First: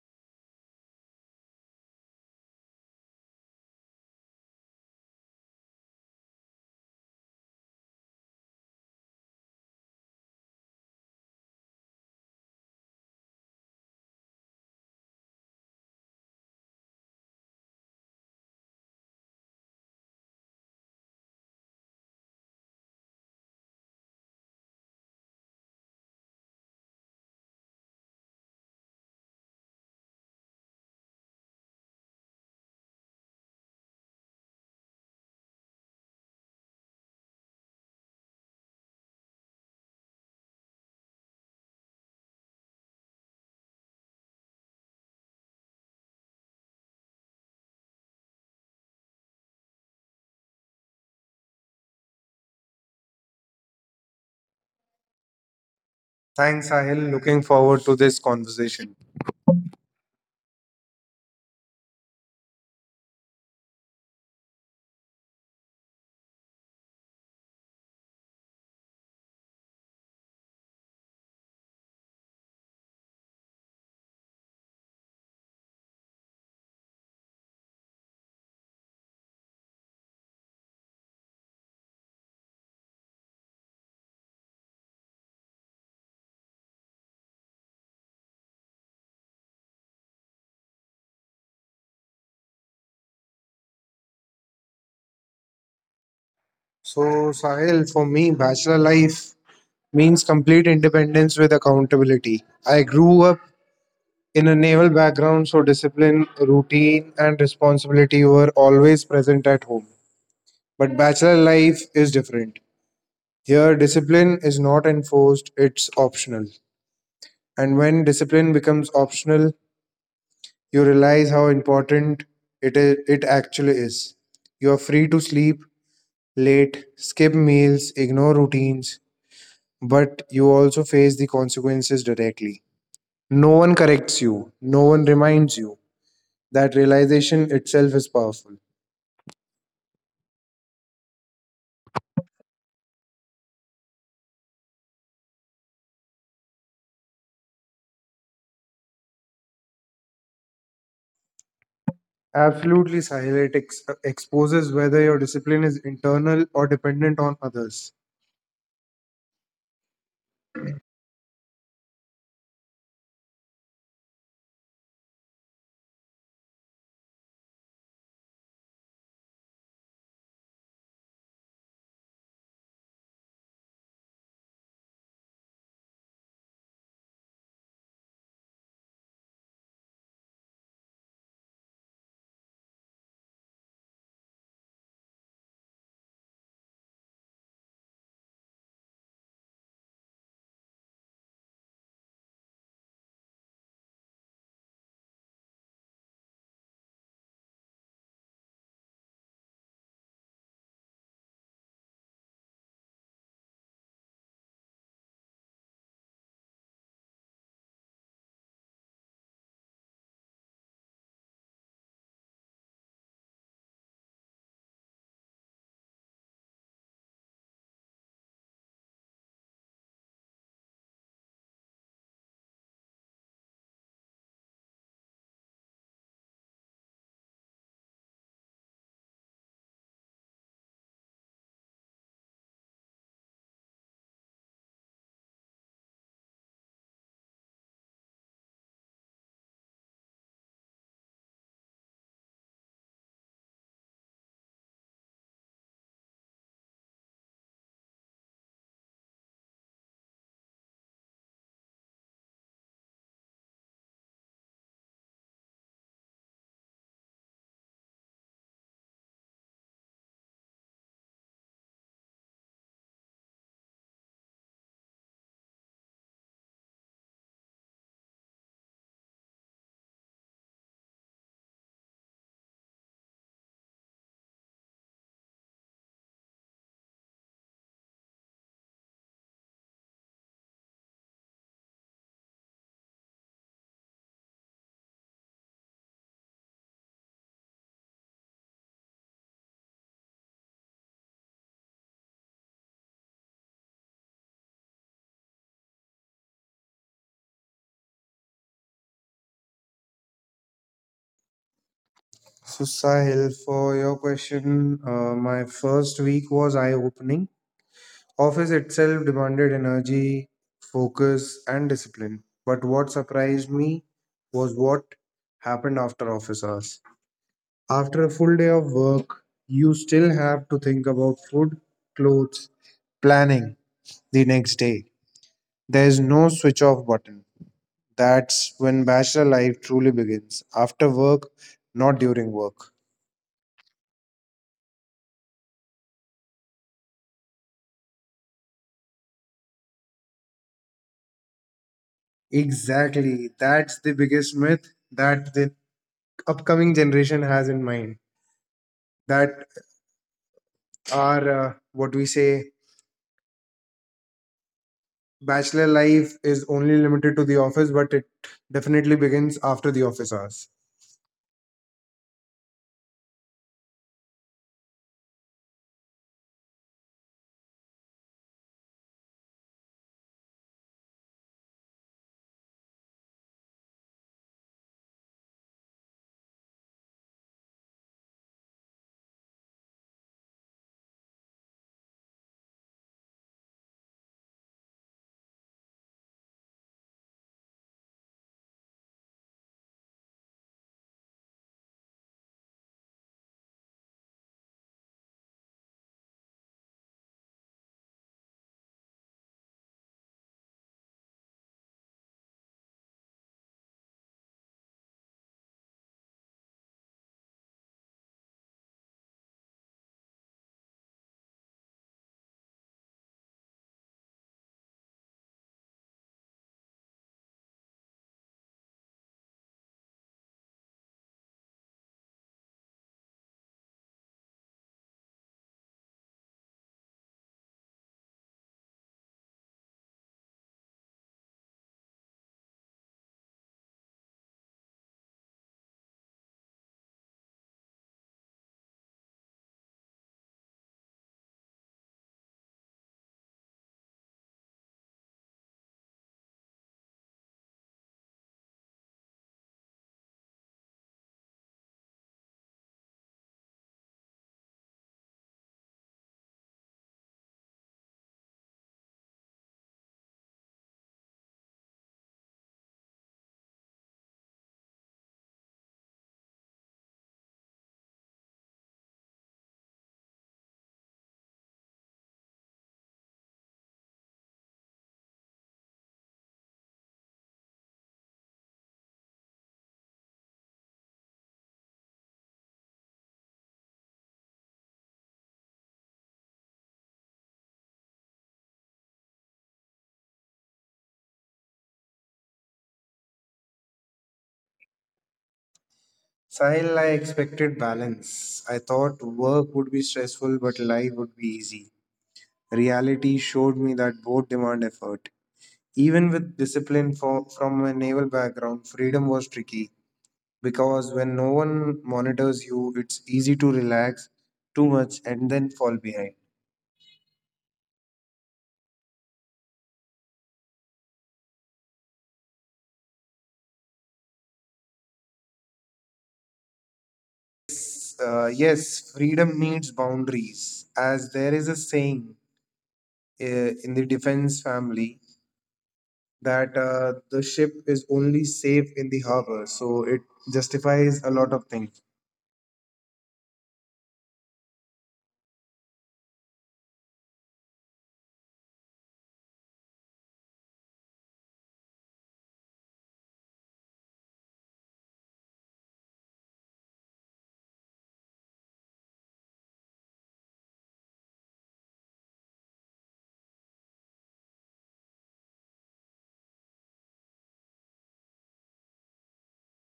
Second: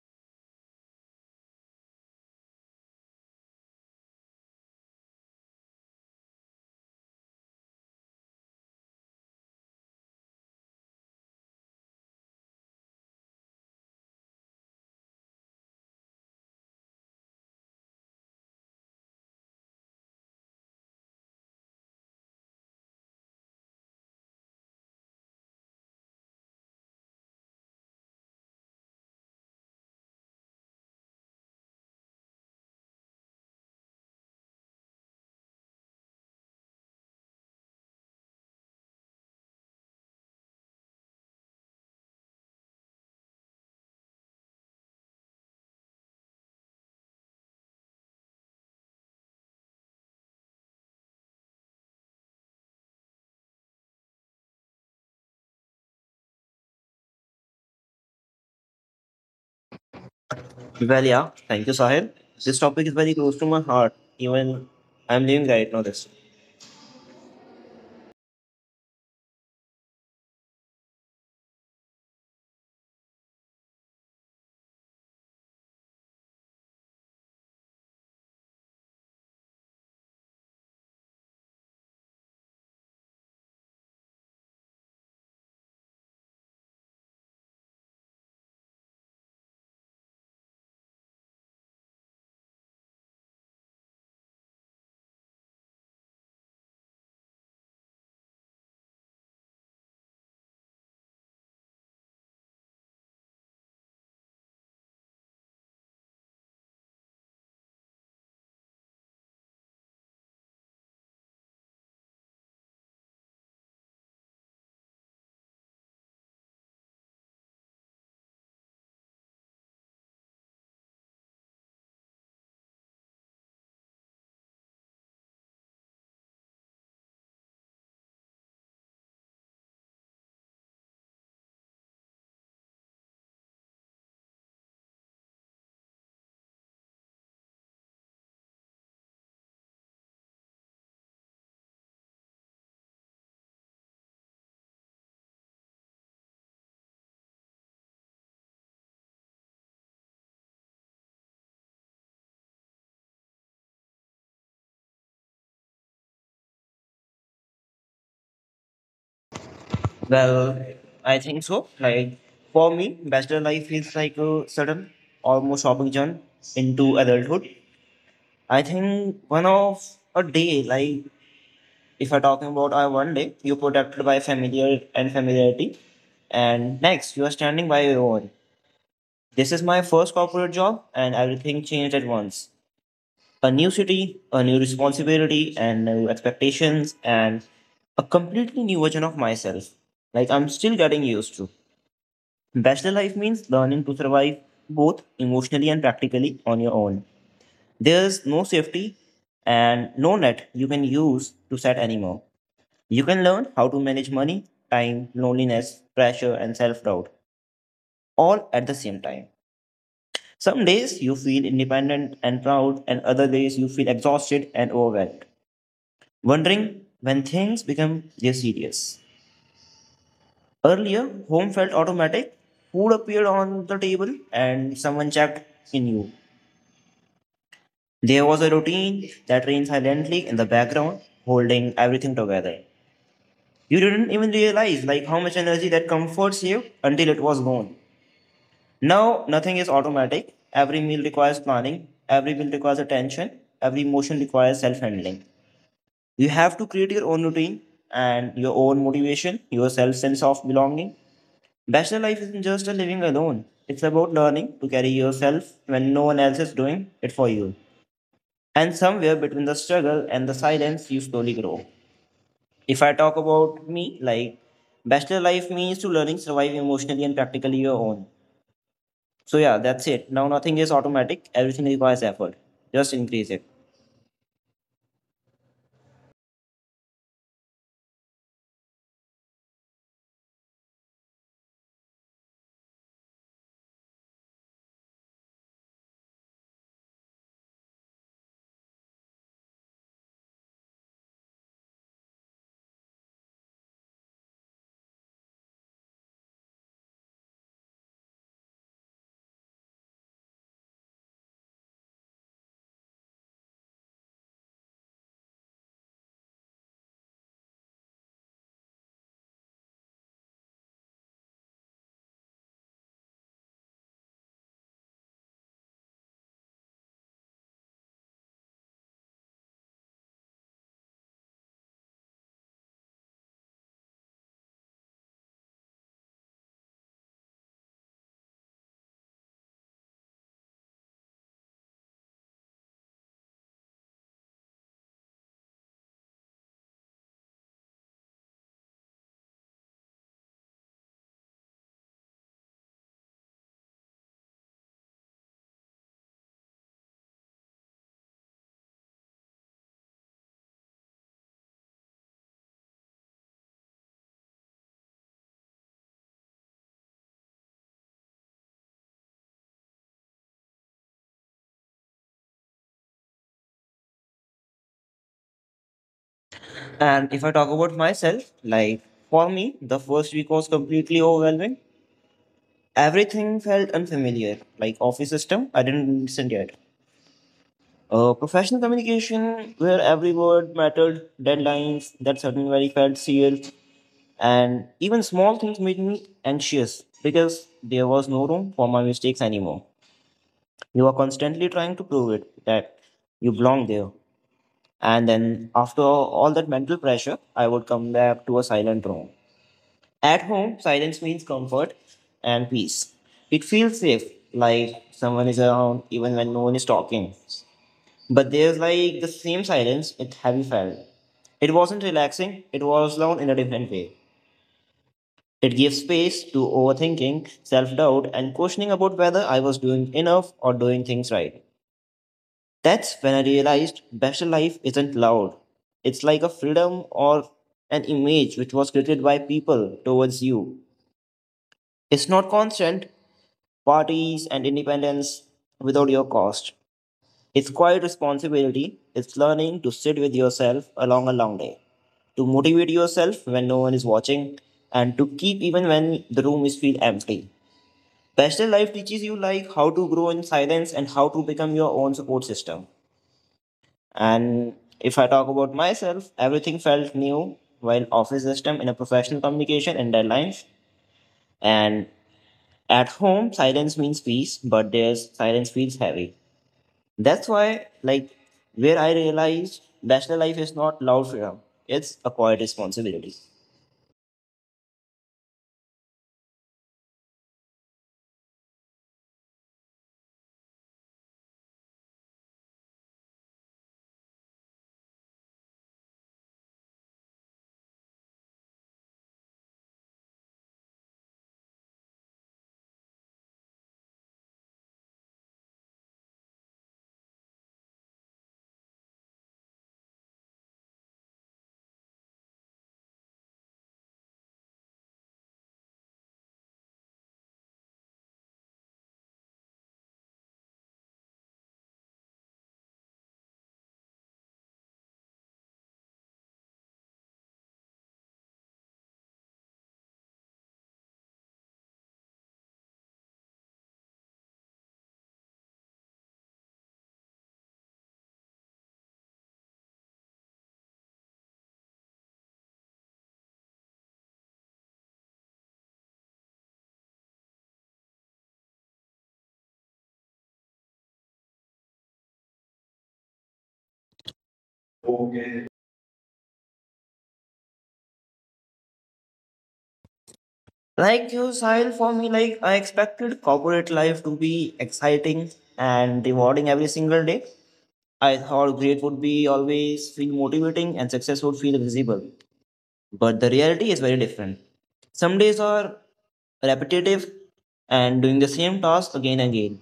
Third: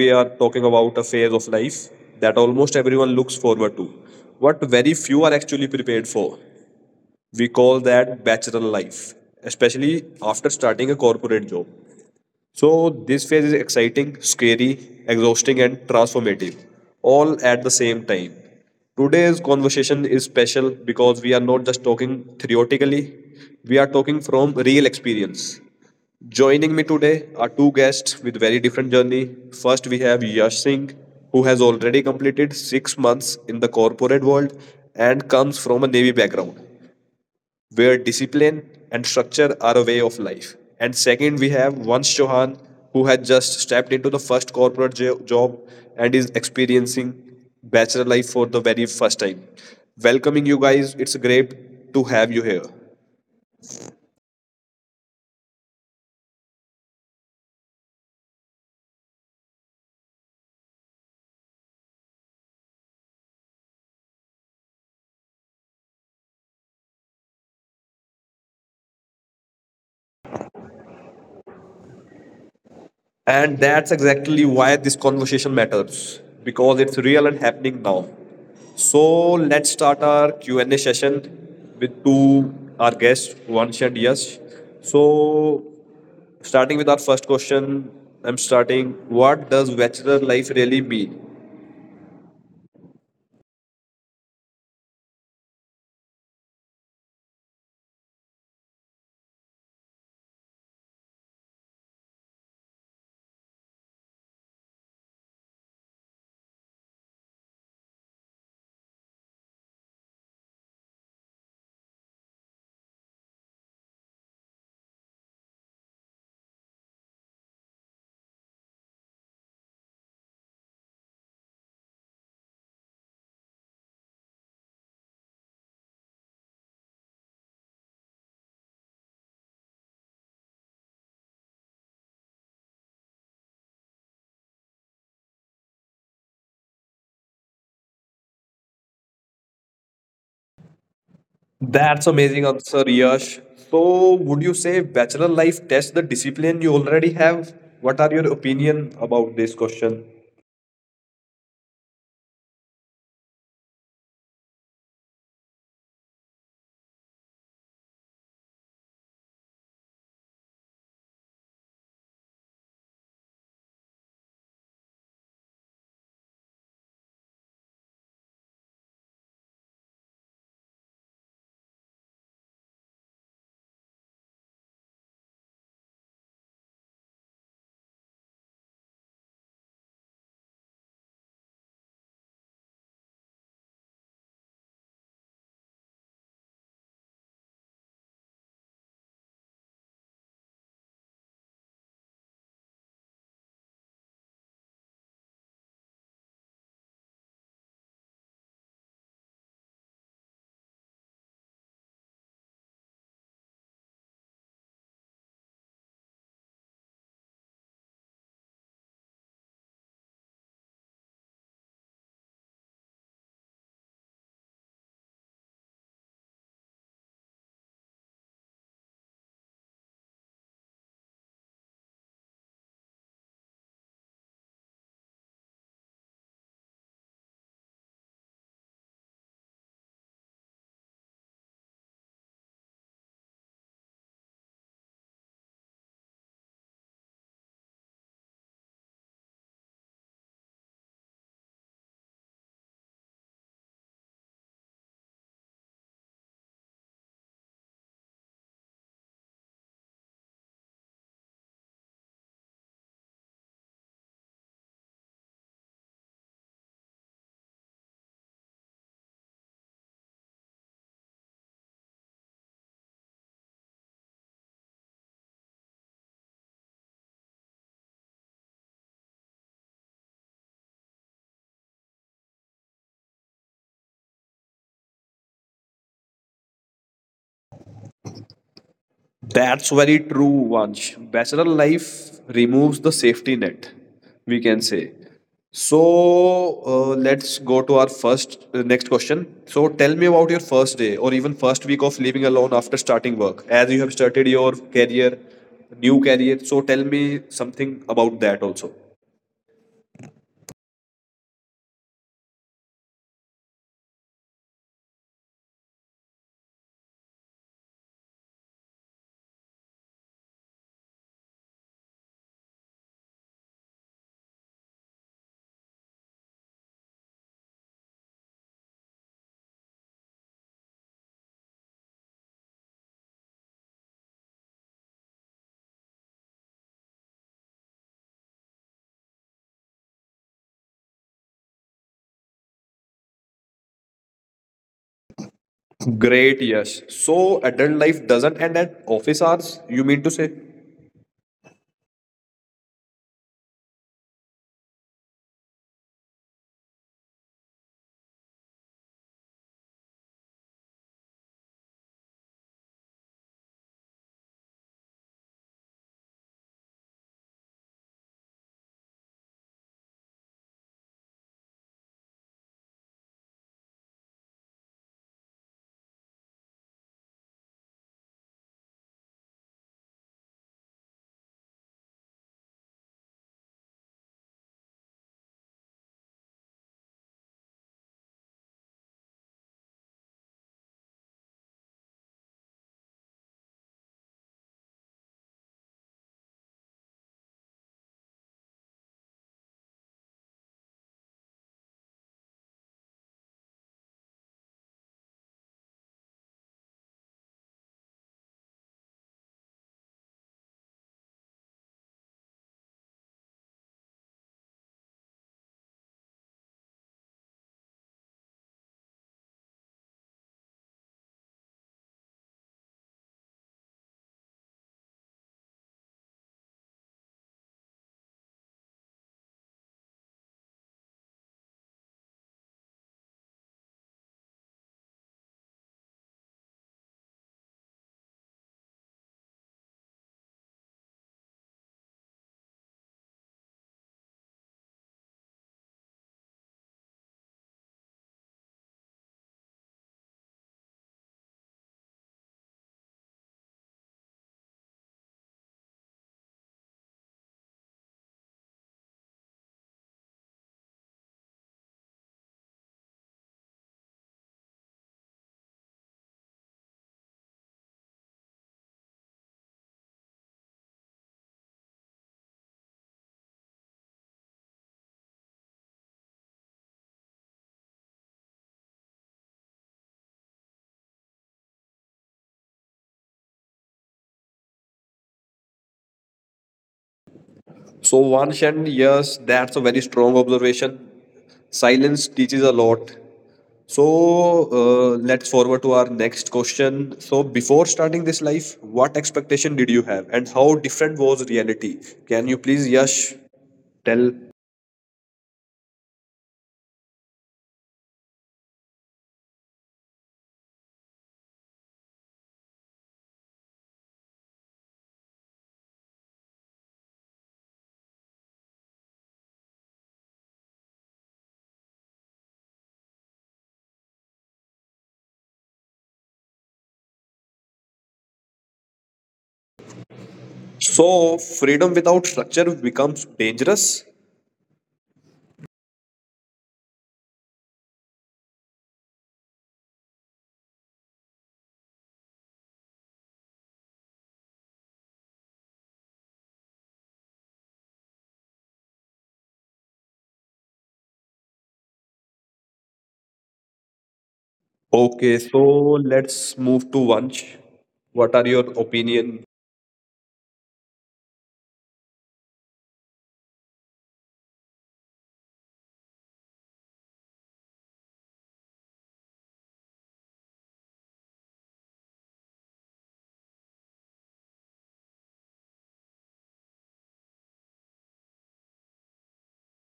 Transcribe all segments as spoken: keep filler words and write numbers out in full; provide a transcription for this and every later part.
we are talking about a phase of life that almost everyone looks forward to, but very few are actually prepared for. We call that bachelor life, especially after starting a corporate job. So this phase is exciting, scary, exhausting, and transformative, all at the same time. Today's conversation is special because we are not just talking theoretically, we are talking from real experience. Joining me today are two guests with very different journey. First, we have Yash Singh, who has already completed six months in the corporate world and comes from a Navy background where discipline and structure are a way of life. And second, we have Vansh Chauhan, who had just stepped into the first corporate jo- job and is experiencing bachelor life for the very first time. Welcoming you guys, it's great to have you here. Thanks, Sahil. Looking forward to this conversation. Well, yeah, thank you, Sahil. This topic is very close to my heart, even I'm living right now. This. And that's exactly why this conversation matters because it's real and happening now. So let's start our Q and A session with two our guests, Vansh and Yash. So Starting with our first question, I'm starting. What does bachelor life really mean? So, Sahil, for me, bachelor life means complete independence with accountability. I grew up in a naval background, so discipline, routine, and responsibility were always present at home. But bachelor life is different. Here, discipline is not enforced, it's optional. And when discipline becomes optional, you realize how important it, is, it actually is. You are free to sleep, late, skip meals, ignore routines, but you also face the consequences directly. No one corrects you, no one reminds you. That realization itself is powerful. That's amazing answer, Yash. So, would you say bachelor life tests the discipline you already have? What are your opinion about this question? Absolutely, Sahil. It ex- exposes whether your discipline is internal or dependent on others. Well, I think so. Like for me, bachelor life feels like a sudden, almost hopping jump into adulthood. I think one of a day, like if I'm talking about our one day, you're protected by familiar and familiarity, and next you are standing by your own. This is my first corporate job, and everything changed at once. A new city, a new responsibility, and new expectations, and a completely new version of myself. Like I'm still getting used to. Bachelor life means learning to survive both emotionally and practically on your own. There's no safety and no net you can use to set anymore. You can learn how to manage money, time, loneliness, pressure, and self doubt all at the same time. Some days you feel independent and proud, and other days you feel exhausted and overwhelmed, wondering when things became their serious. Earlier, home felt automatic. Food appeared on the table and someone checked in you. There was a routine that reigned silently in the background, holding everything together. You didn't even realize like how much energy that comforts you until it was gone. Now nothing is automatic. Every meal requires planning, every meal requires attention, every emotion requires self-handling. You have to create your own routine and your own motivation, your self sense of belonging. Bachelor life isn't just a living alone, it's about learning to carry yourself when no one else is doing it for you. And somewhere between the struggle and the silence, you slowly grow. If I talk about me, like, bachelor life means to learning, survive emotionally, and practically your own. So, yeah, that's it. Now, nothing is automatic, everything requires effort. Just increase it. That's very true, Vansh. Bachelor life removes the safety net, we can say. So uh, let's go to our first uh, next question. So tell me about your first day or even first week of living alone after starting work, as you have started your career, new career. So tell me something about that also. So, Sahil, for your question, uh, my first week was eye opening. Office itself demanded energy, focus, and discipline. But what surprised me was what happened after office hours. After a full day of work, you still have to think about food, clothes, planning the next day. There is no switch off button. That's when bachelor life truly begins. After work, not during work. Great, yes. So adult life doesn't end at office hours, you mean to say? Exactly. That's the biggest myth that the upcoming generation has in mind, that our uh, what we say bachelor life is only limited to the office, but it definitely begins after the office hours. And if I talk about myself, like, for me, the first week was completely overwhelming. Everything felt unfamiliar, like office system, I didn't understand yet. Uh, professional communication, where every word mattered, deadlines that certainly felt real, and even small things made me anxious because there was no room for my mistakes anymore. You are constantly trying to prove it that you belong there. And then, after all that mental pressure, I would come back to a silent room. At home, silence means comfort and peace. It feels safe, like someone is around even when no one is talking. But there's like the same silence it heavy felt. It wasn't relaxing, it was loud in a different way. It gave space to overthinking, self doubt, and questioning about whether I was doing enough or doing things right. That's when I realized bachelor life isn't loud. It's like a freedom or an image which was created by people towards you. It's not constant parties and independence without your cost. It's quite responsibility. It's learning to sit with yourself along a long day, to motivate yourself when no one is watching, and to keep even when the room is feel empty. Pastel life teaches you like how to grow in silence and how to become your own support system. And if I talk about myself, everything felt new while office system in a professional communication and deadlines. And at home, silence means peace, but there's silence feels heavy. That's why, like, where I realized bachelor life is not loud freedom, it's a quiet responsibility. So Vansh and yes, that's a very strong observation. Silence teaches a lot. So uh, let's forward to our next question. So before starting this life, what expectation did you have, and how different was reality? Can you please, Yash, tell? Sahil, I expected balance. I thought work would be stressful, but life would be easy. Reality showed me that both demand effort. Even with discipline for, from a naval background, freedom was tricky because when no one monitors you, it's easy to relax too much and then fall behind. So freedom without structure becomes dangerous. Uh, yes, freedom needs boundaries, as there is a saying uh, in the defense family that uh, the ship is only safe in the harbor, so it justifies a lot of things. Okay, so Okay. let's move to Vansh. What are your opinion? Like you, Sahil, for me, like, I expected corporate life to be exciting and rewarding every single day. I thought great would be always feel motivating and success would feel visible. But the reality is very different. Some days are repetitive and doing the same task again and again.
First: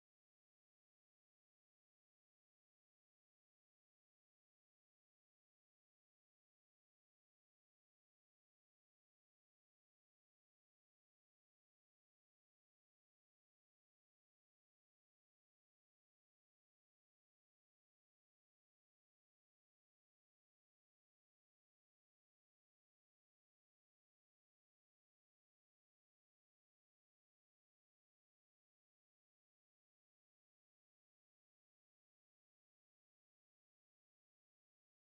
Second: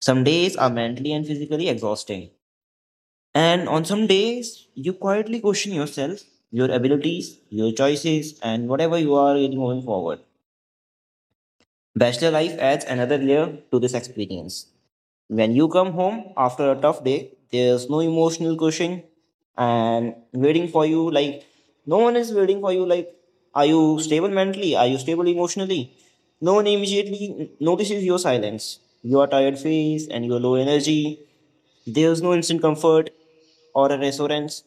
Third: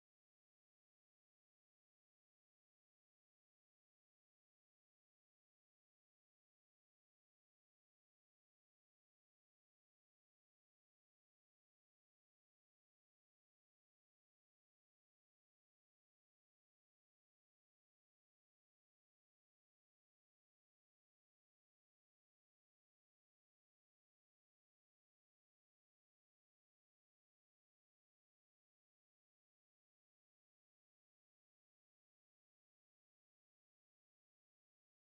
Some days are mentally and physically exhausting. And on some days, you quietly question yourself, your abilities, your choices, and whatever you are in moving forward. Bachelor life adds another layer to this experience. When you come home after a tough day, there's no emotional cushion and waiting for you. Like, no one is waiting for you. Like, are you stable mentally? Are you stable emotionally? No one immediately notices your silence, your tired face, and your low energy. There's no instant comfort or a reassurance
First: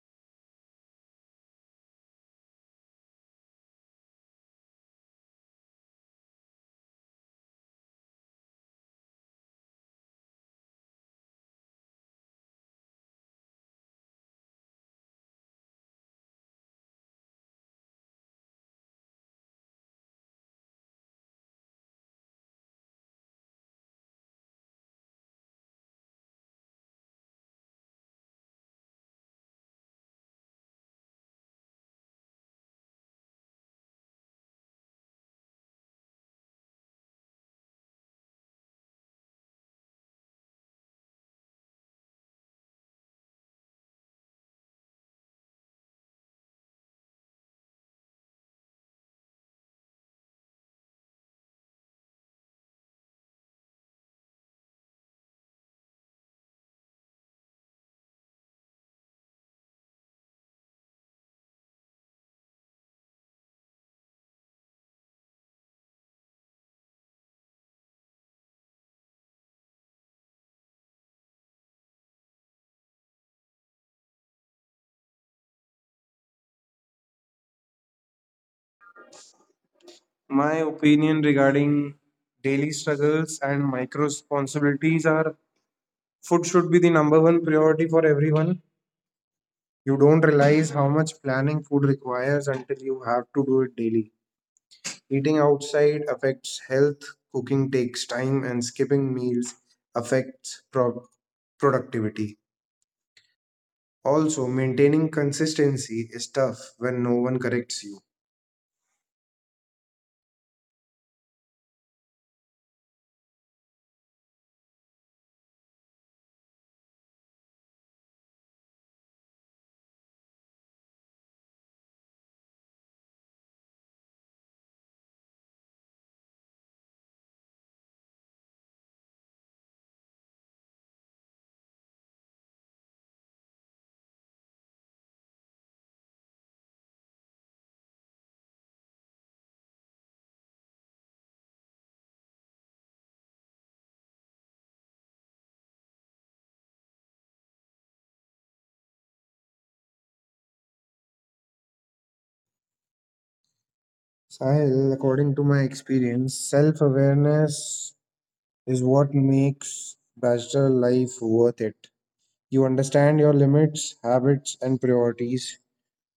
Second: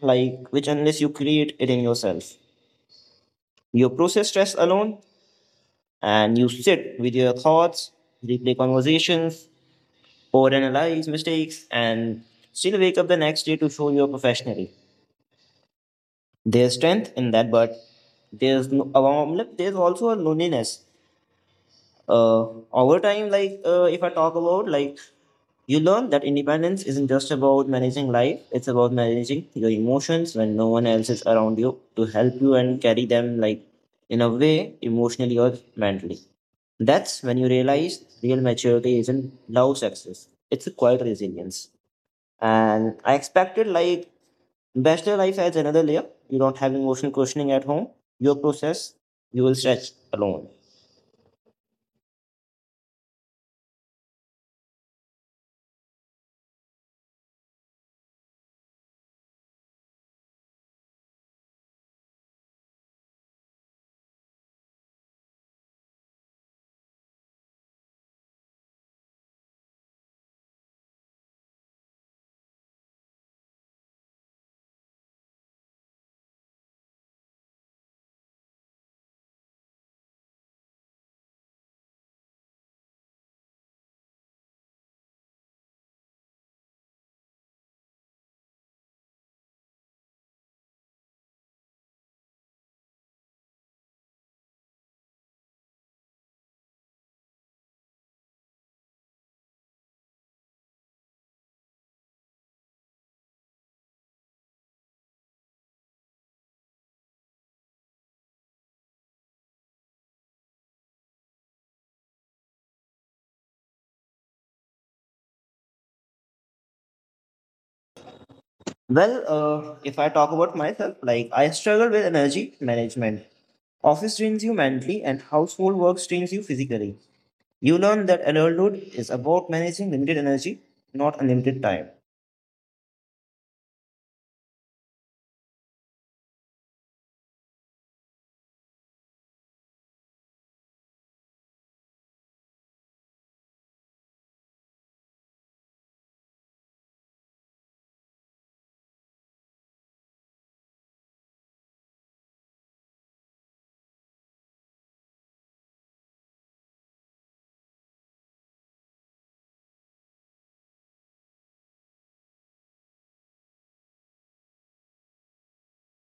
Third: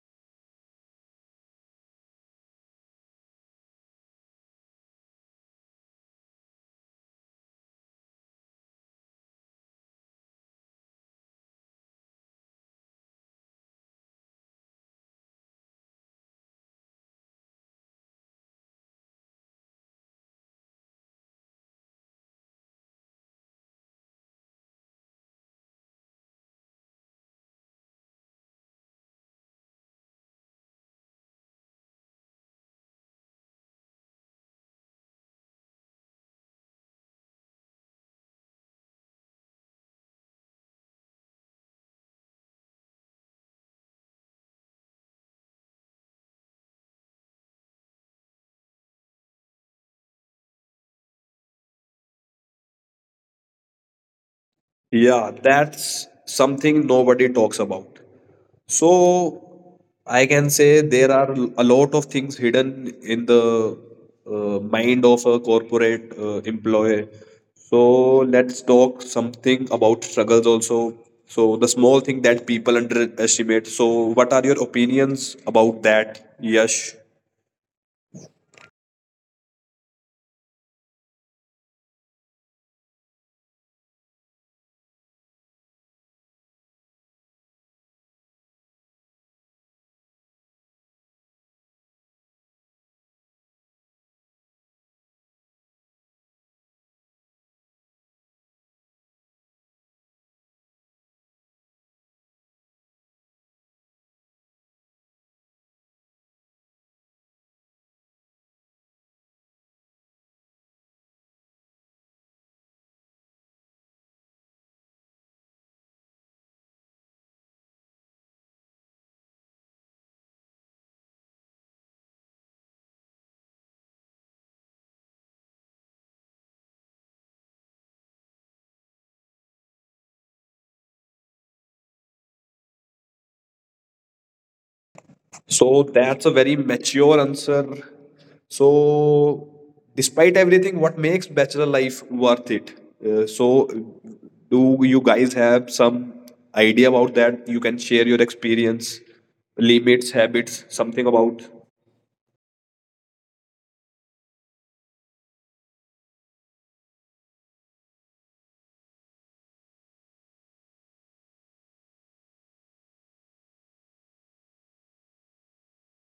like which unless you create it in yourself. You process stress alone and you sit with your thoughts, replay conversations, overanalyze mistakes, and still wake up the next day to show you're professionally. There's strength in that, but there's no, um, there's also a loneliness uh, over time. Like uh, if i talk about like you learn that independence isn't just about managing life, it's about managing your emotions when no one else is around you to help you and carry them, like in a way emotionally or mentally. That's when you realize real maturity isn't loud success, it's a quiet resilience. And I expected like bachelor life adds another layer. You don't have emotional questioning at home. Your process, you will stretch alone. Yeah, that's something nobody talks about. So I can say there are a lot of things hidden in the uh, mind of a corporate uh, employee. So let's talk something about struggles also. So the small thing that people underestimate. So what are your opinions about that? Yes. My opinion regarding daily struggles and micro responsibilities are food should be the number one priority for everyone. You don't realize how much planning food requires until you have to do it daily. Eating outside affects health, cooking takes time, and skipping meals affects pro- productivity. Also, maintaining consistency is tough when no one corrects you. Well, uh, if I talk about myself, like I struggle with energy management. Office drains you mentally, and household work drains you physically. You learn that adulthood is about managing limited energy, not unlimited time. So that's a very mature answer. So, despite everything, what makes bachelor life worth it? Uh, so, do you guys have some idea about that? You can share your experience, limits, habits, something about. Sahil, according to my experience, self awareness is what makes bachelor life worth it. You understand your limits, habits, and priorities.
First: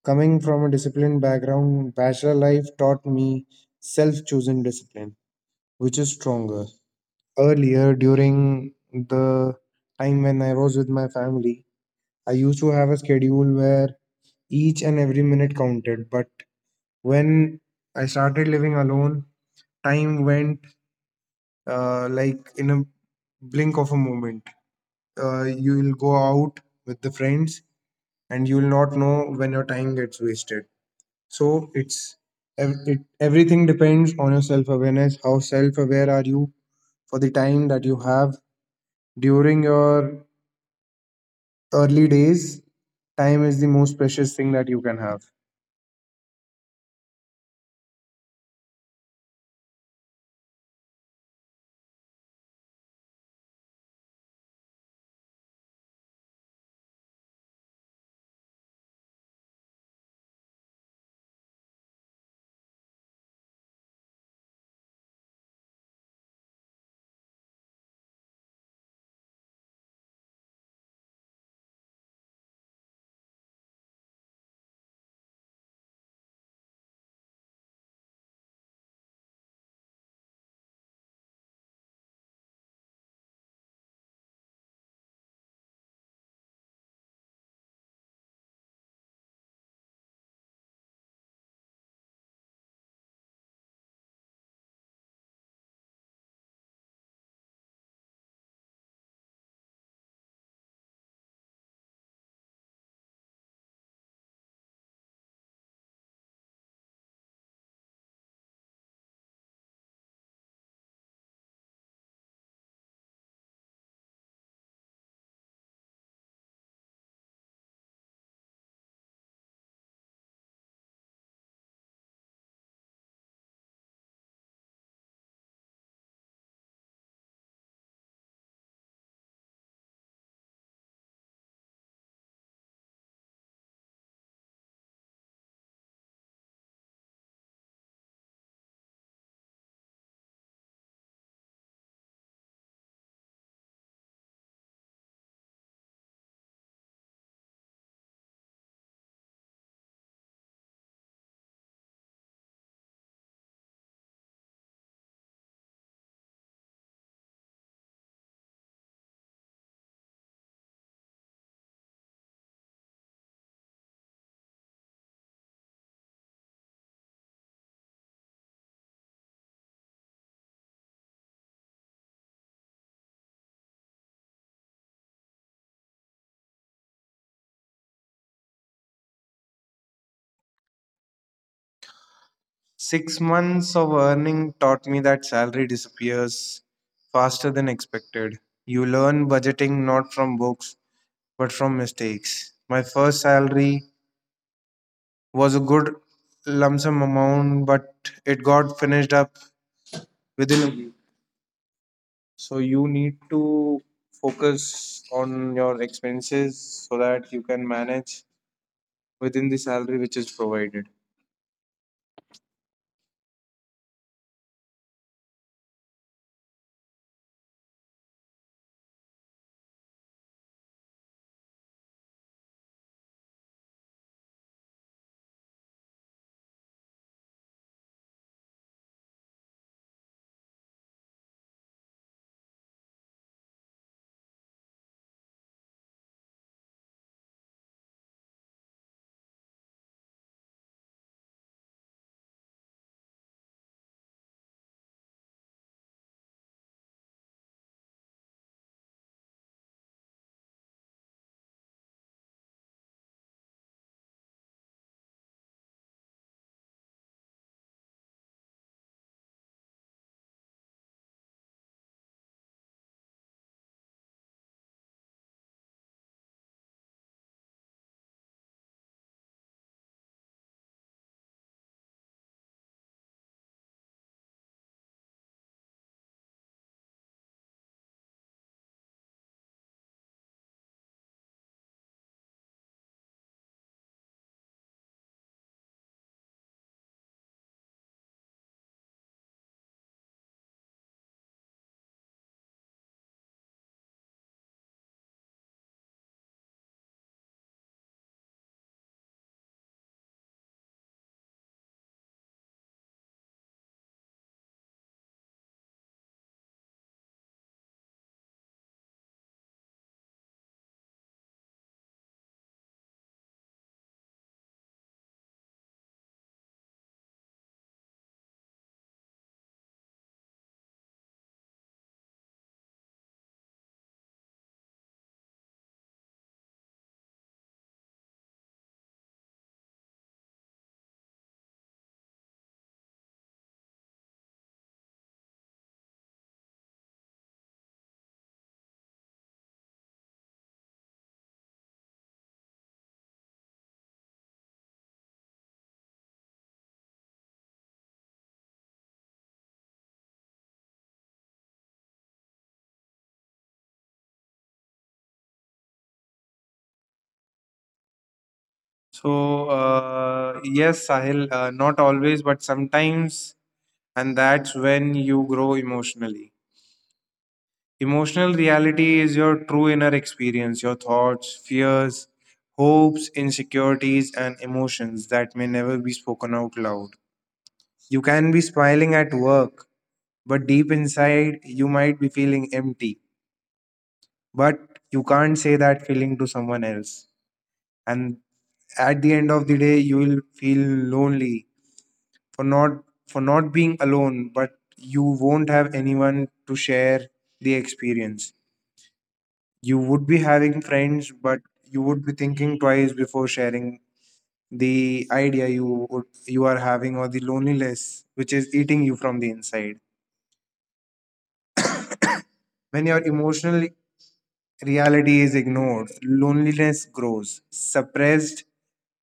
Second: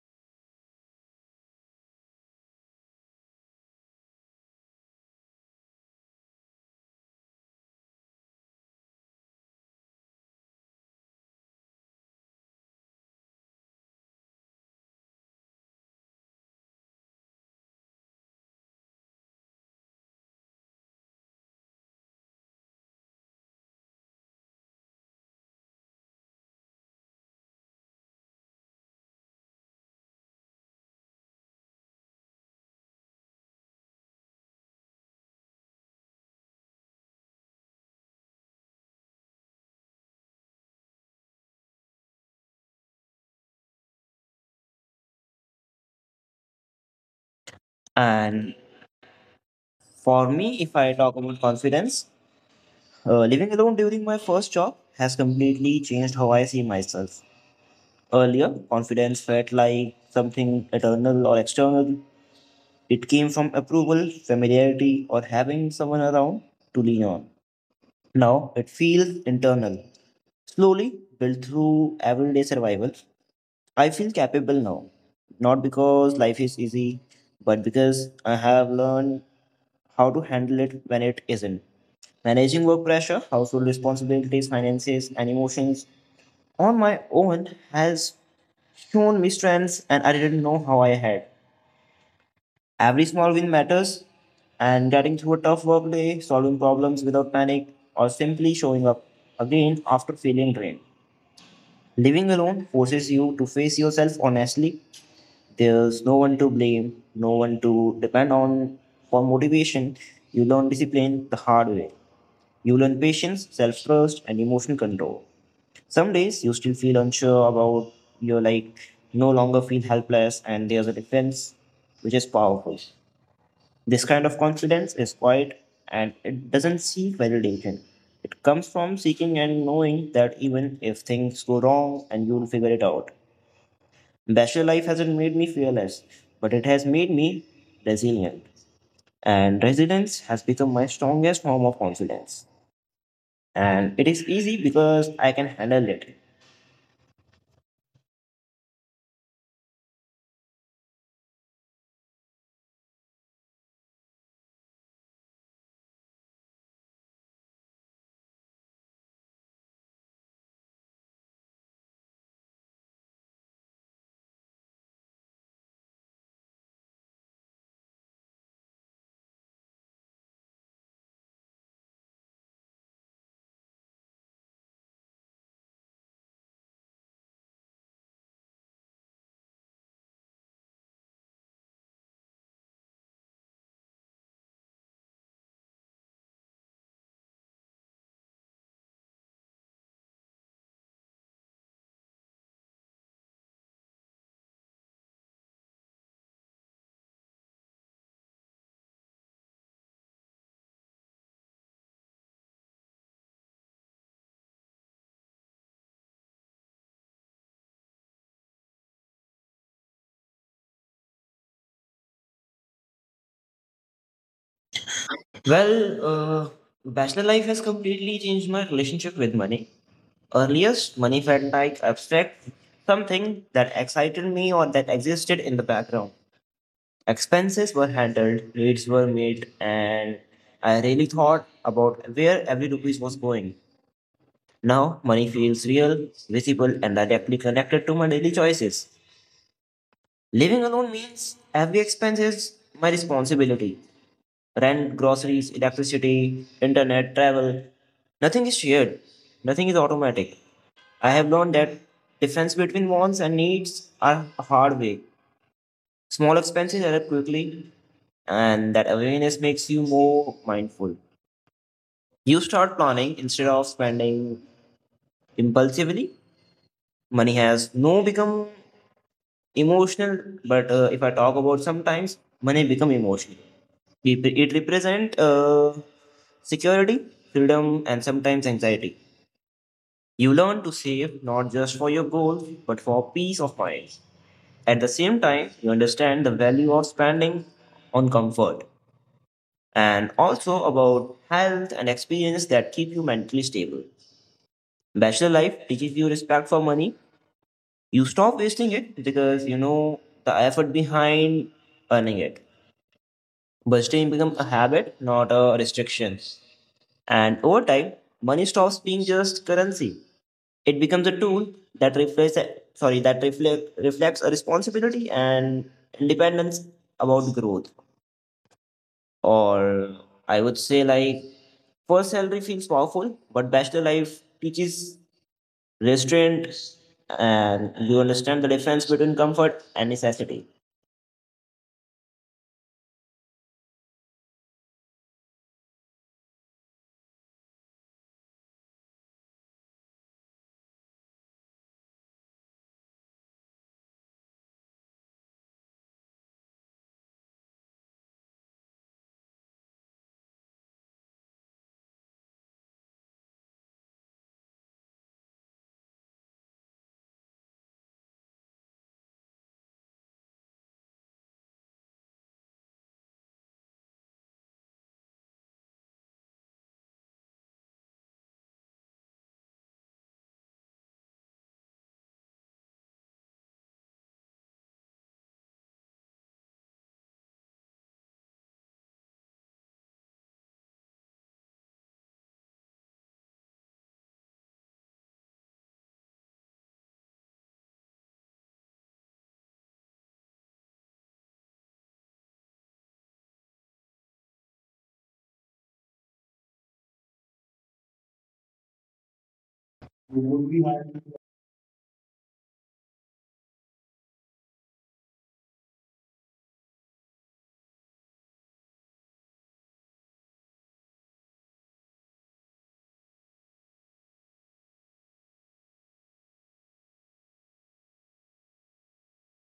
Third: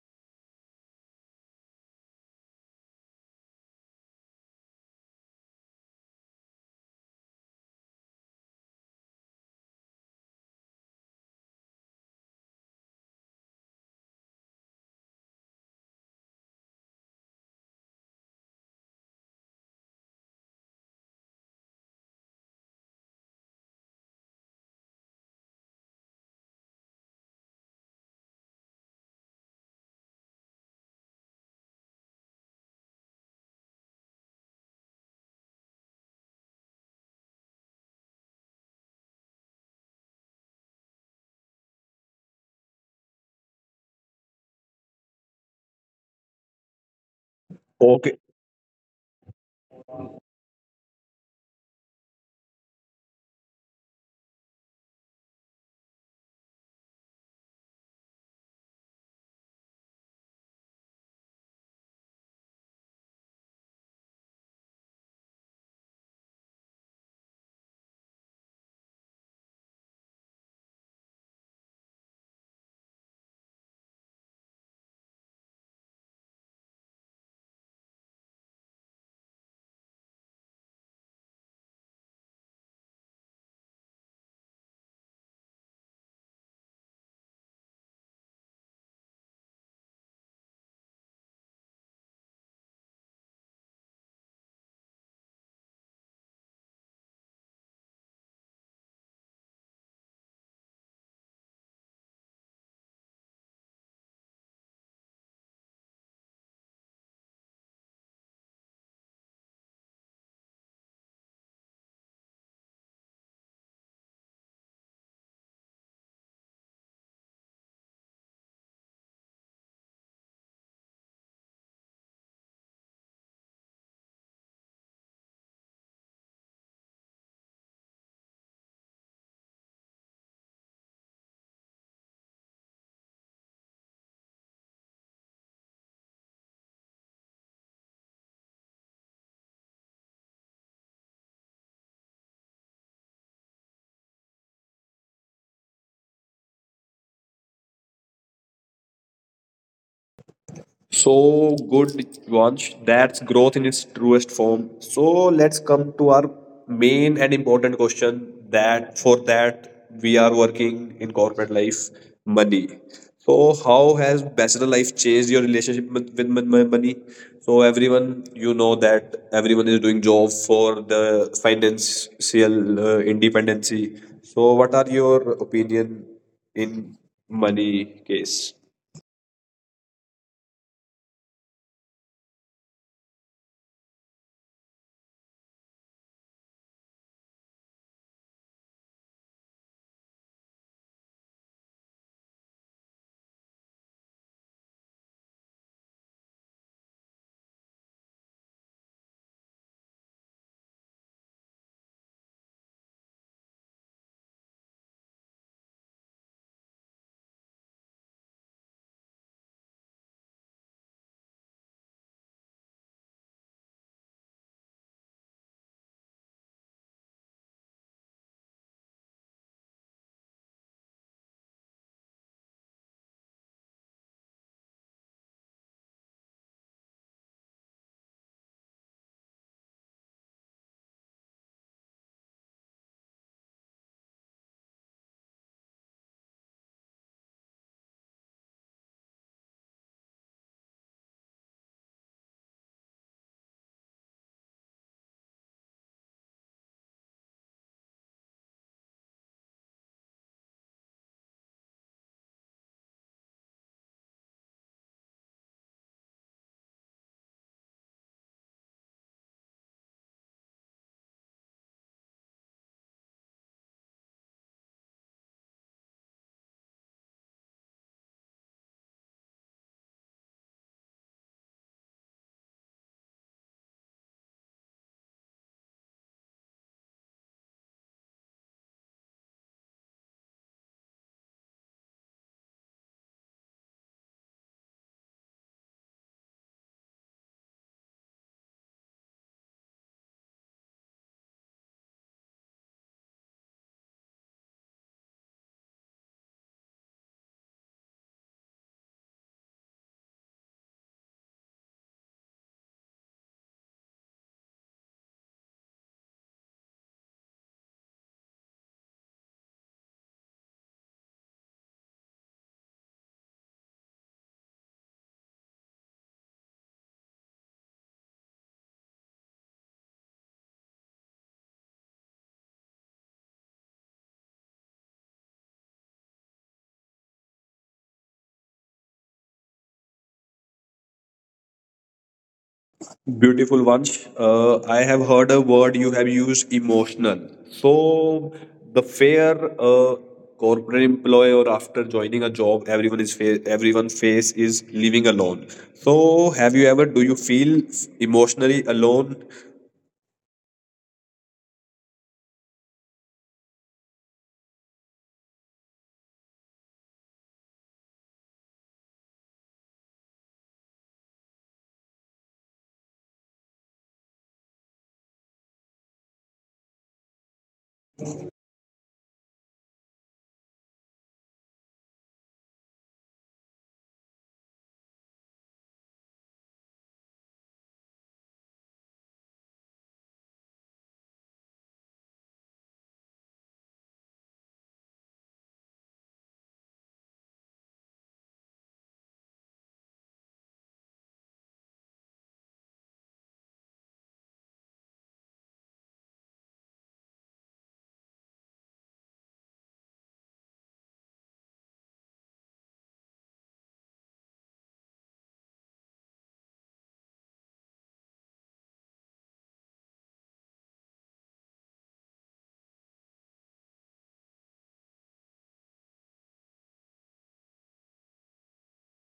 Coming from a disciplined background, bachelor life taught me self chosen discipline, which is stronger. Earlier, during the time when I was with my family, I used to have a schedule where each and every minute counted. But when I started living alone, time went uh, like in a blink of a moment. Uh, you will go out with the friends and you will not know when your time gets wasted. So it's ev- it, everything depends on your self awareness. How self aware are you for the time that you have during your early days? Time is the most precious thing that you can have. Okay, And for me, if I talk about confidence, uh, living alone during my first job has completely changed how I see myself. Earlier, confidence felt like something eternal or external. It came from approval, familiarity, or having someone around to lean on. Now it feels internal, slowly built through everyday survival. I feel capable now, not because life is easy, but because I have learned how to handle it when it isn't. Managing work pressure, household responsibilities, finances, and emotions on my own has shown me strengths and I didn't know how I had. Every small win matters, and getting through a tough work day, solving problems without panic, or simply showing up again after feeling drained. Living alone forces you to face yourself honestly. There's no one to blame, no one to depend on for motivation. You learn discipline the hard way. You learn patience, self trust, and emotional control. Some days you still feel unsure about your like no longer feel helpless, and there's a defense which is powerful. This kind of confidence is quiet and it doesn't seek validation. It comes from seeking and knowing that even if things go wrong and you'll figure it out. Bachelor life hasn't made me fearless, but it has made me resilient. And resilience has become my strongest form of confidence. And it is easy because I can handle it. so good, Vansh. That's growth in its truest form. So let's come to our main and important question that for that we are working in corporate life money. So, how has bachelor life changed your relationship with, with mon- mon- money? So, everyone, you know that everyone is doing job for the financial uh, independency. So, what are your opinion in money case? Six months of earning taught me that salary disappears faster than expected. You learn budgeting not from books but from mistakes. My first salary was a good lump sum amount, but it got finished up within a week. So you need to focus on your expenses so that you can manage within the salary which is provided. Well, uh, bachelor life has completely changed my relationship with money. Earliest, money felt like abstract, something that excited me or that existed in the background. Expenses were handled, needs were made, and I really thought about where every rupees was going. Now, money feels real, visible, and directly connected to my daily choices. Living alone means every expense is my responsibility: rent, groceries, electricity, internet, travel. Nothing is shared, nothing is automatic. I have learned that difference between wants and needs are hard way. Small expenses add up quickly, and that awareness makes you more mindful. You start planning instead of spending impulsively. Money has no become emotional, but uh, if I talk about sometimes money become emotional. It, it represent uh, security, freedom, and sometimes anxiety. You learn to save not just for your goals but for peace of mind. At the same time you understand the value of spending on comfort and also about health and experience that keep you mentally stable. Bachelor life teaches you respect for money. You stop wasting it because you know the effort behind earning it. Budgeting becomes a habit, not a restriction. And over time, money stops being just currency. It becomes a tool that reflects, sorry, that reflect, reflects a responsibility and independence about growth. Or I would say like first salary feels powerful, but bachelor life teaches restraint and you understand the difference between comfort and necessity. Beautiful Vansh. Uh, I have heard a word you have used emotional. So, the fair uh, corporate employee or after joining a job, everyone is fa- everyone face is living alone. So, have you ever do you feel emotionally alone? So, uh, yes, Sahil, uh, not always, but sometimes, and that's when you grow emotionally. Emotional reality is your true inner experience, your thoughts, fears, hopes, insecurities, and emotions that may never be spoken out loud. You can be smiling at work, but deep inside, you might be feeling empty, but you can't say that feeling to someone else. And at the end of the day, you will feel lonely for not for not being alone, but you won't have anyone to share the experience. You would be having friends, but you would be thinking twice before sharing the idea you would, you are having, or the loneliness which is eating you from the inside. When your emotional reality is ignored, loneliness grows. Suppressed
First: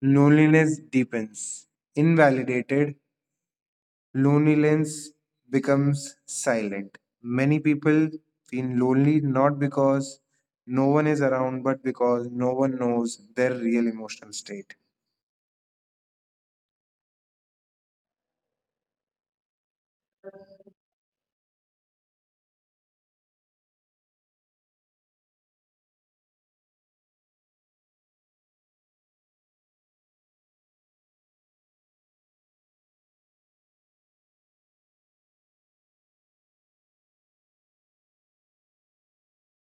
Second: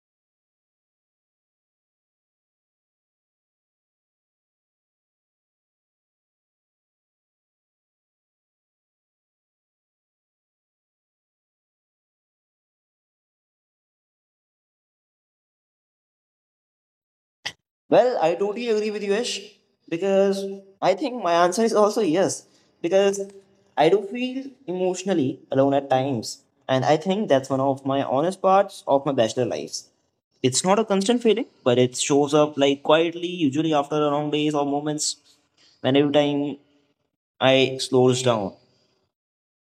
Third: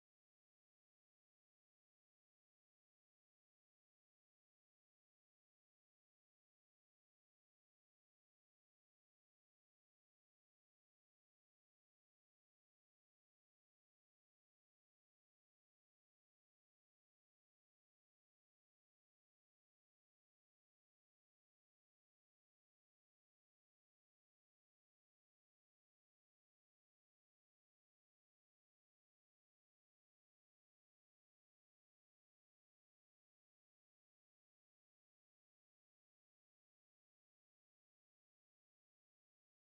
loneliness deepens. Invalidated, loneliness becomes silent. Many people feel lonely not because no one is around, but because no one knows their real emotional state. Well, I totally agree with you, Yash, because I think my answer is also yes, because I do feel emotionally alone at times, and I think that's one of my honest parts of my bachelor lives. It's not a constant feeling, but it shows up like quietly, usually after long days or moments. When every time I slows down,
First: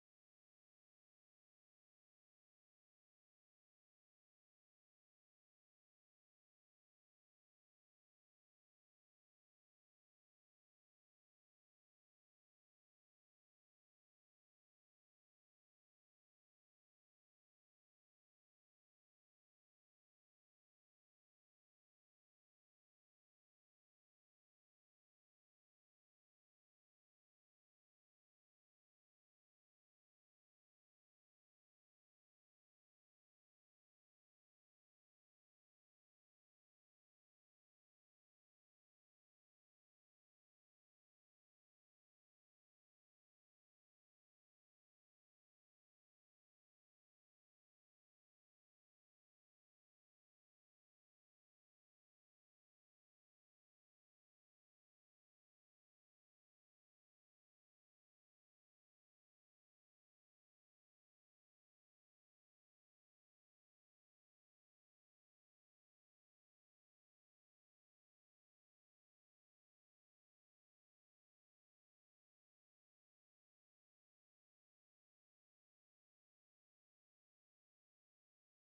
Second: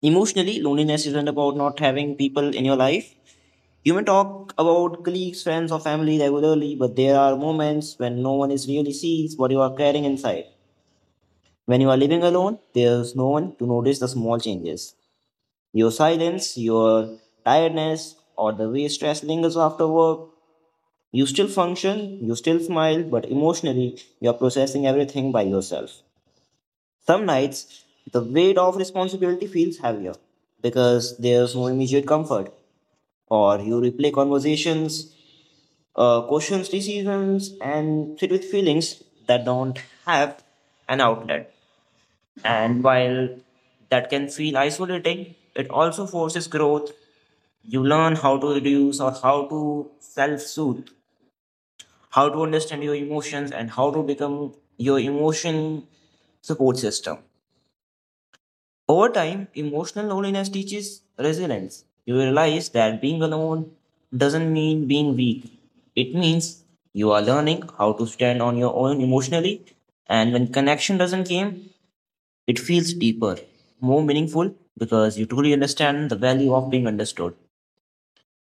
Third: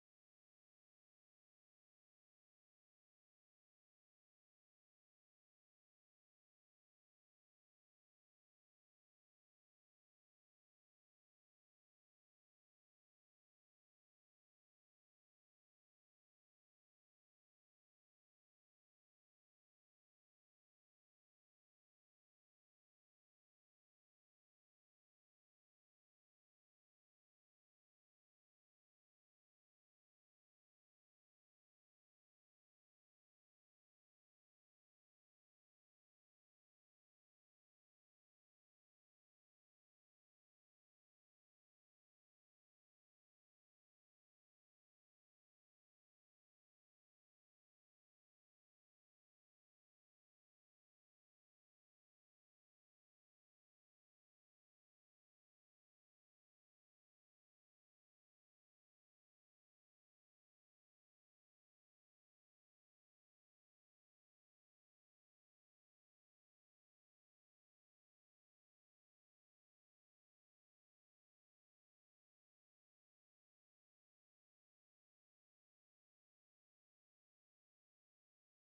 emotionally, loneliness isn't about not having people in your life. You may talk about colleagues, friends, or family regularly, but there are moments when no one is really sees what you are carrying inside. When you are living alone, there's no one to notice the small changes. Your silence, your tiredness, or the way stress lingers after work. You still function, you still smile, but emotionally, you are processing everything by yourself. Some nights, the weight of responsibility feels heavier because there's no immediate comfort, or you replay conversations, uh, questions, decisions, and sit with feelings that don't have an outlet. And while that can feel isolating, it also forces growth. You learn how to reduce or how to self soothe, how to understand your emotions, and how to become your emotion support system. Over time, emotional loneliness teaches resilience. You realize that being alone doesn't mean being weak. It means you are learning how to stand on your own emotionally, and when connection doesn't come, it feels deeper, more meaningful because you truly understand the value of being understood.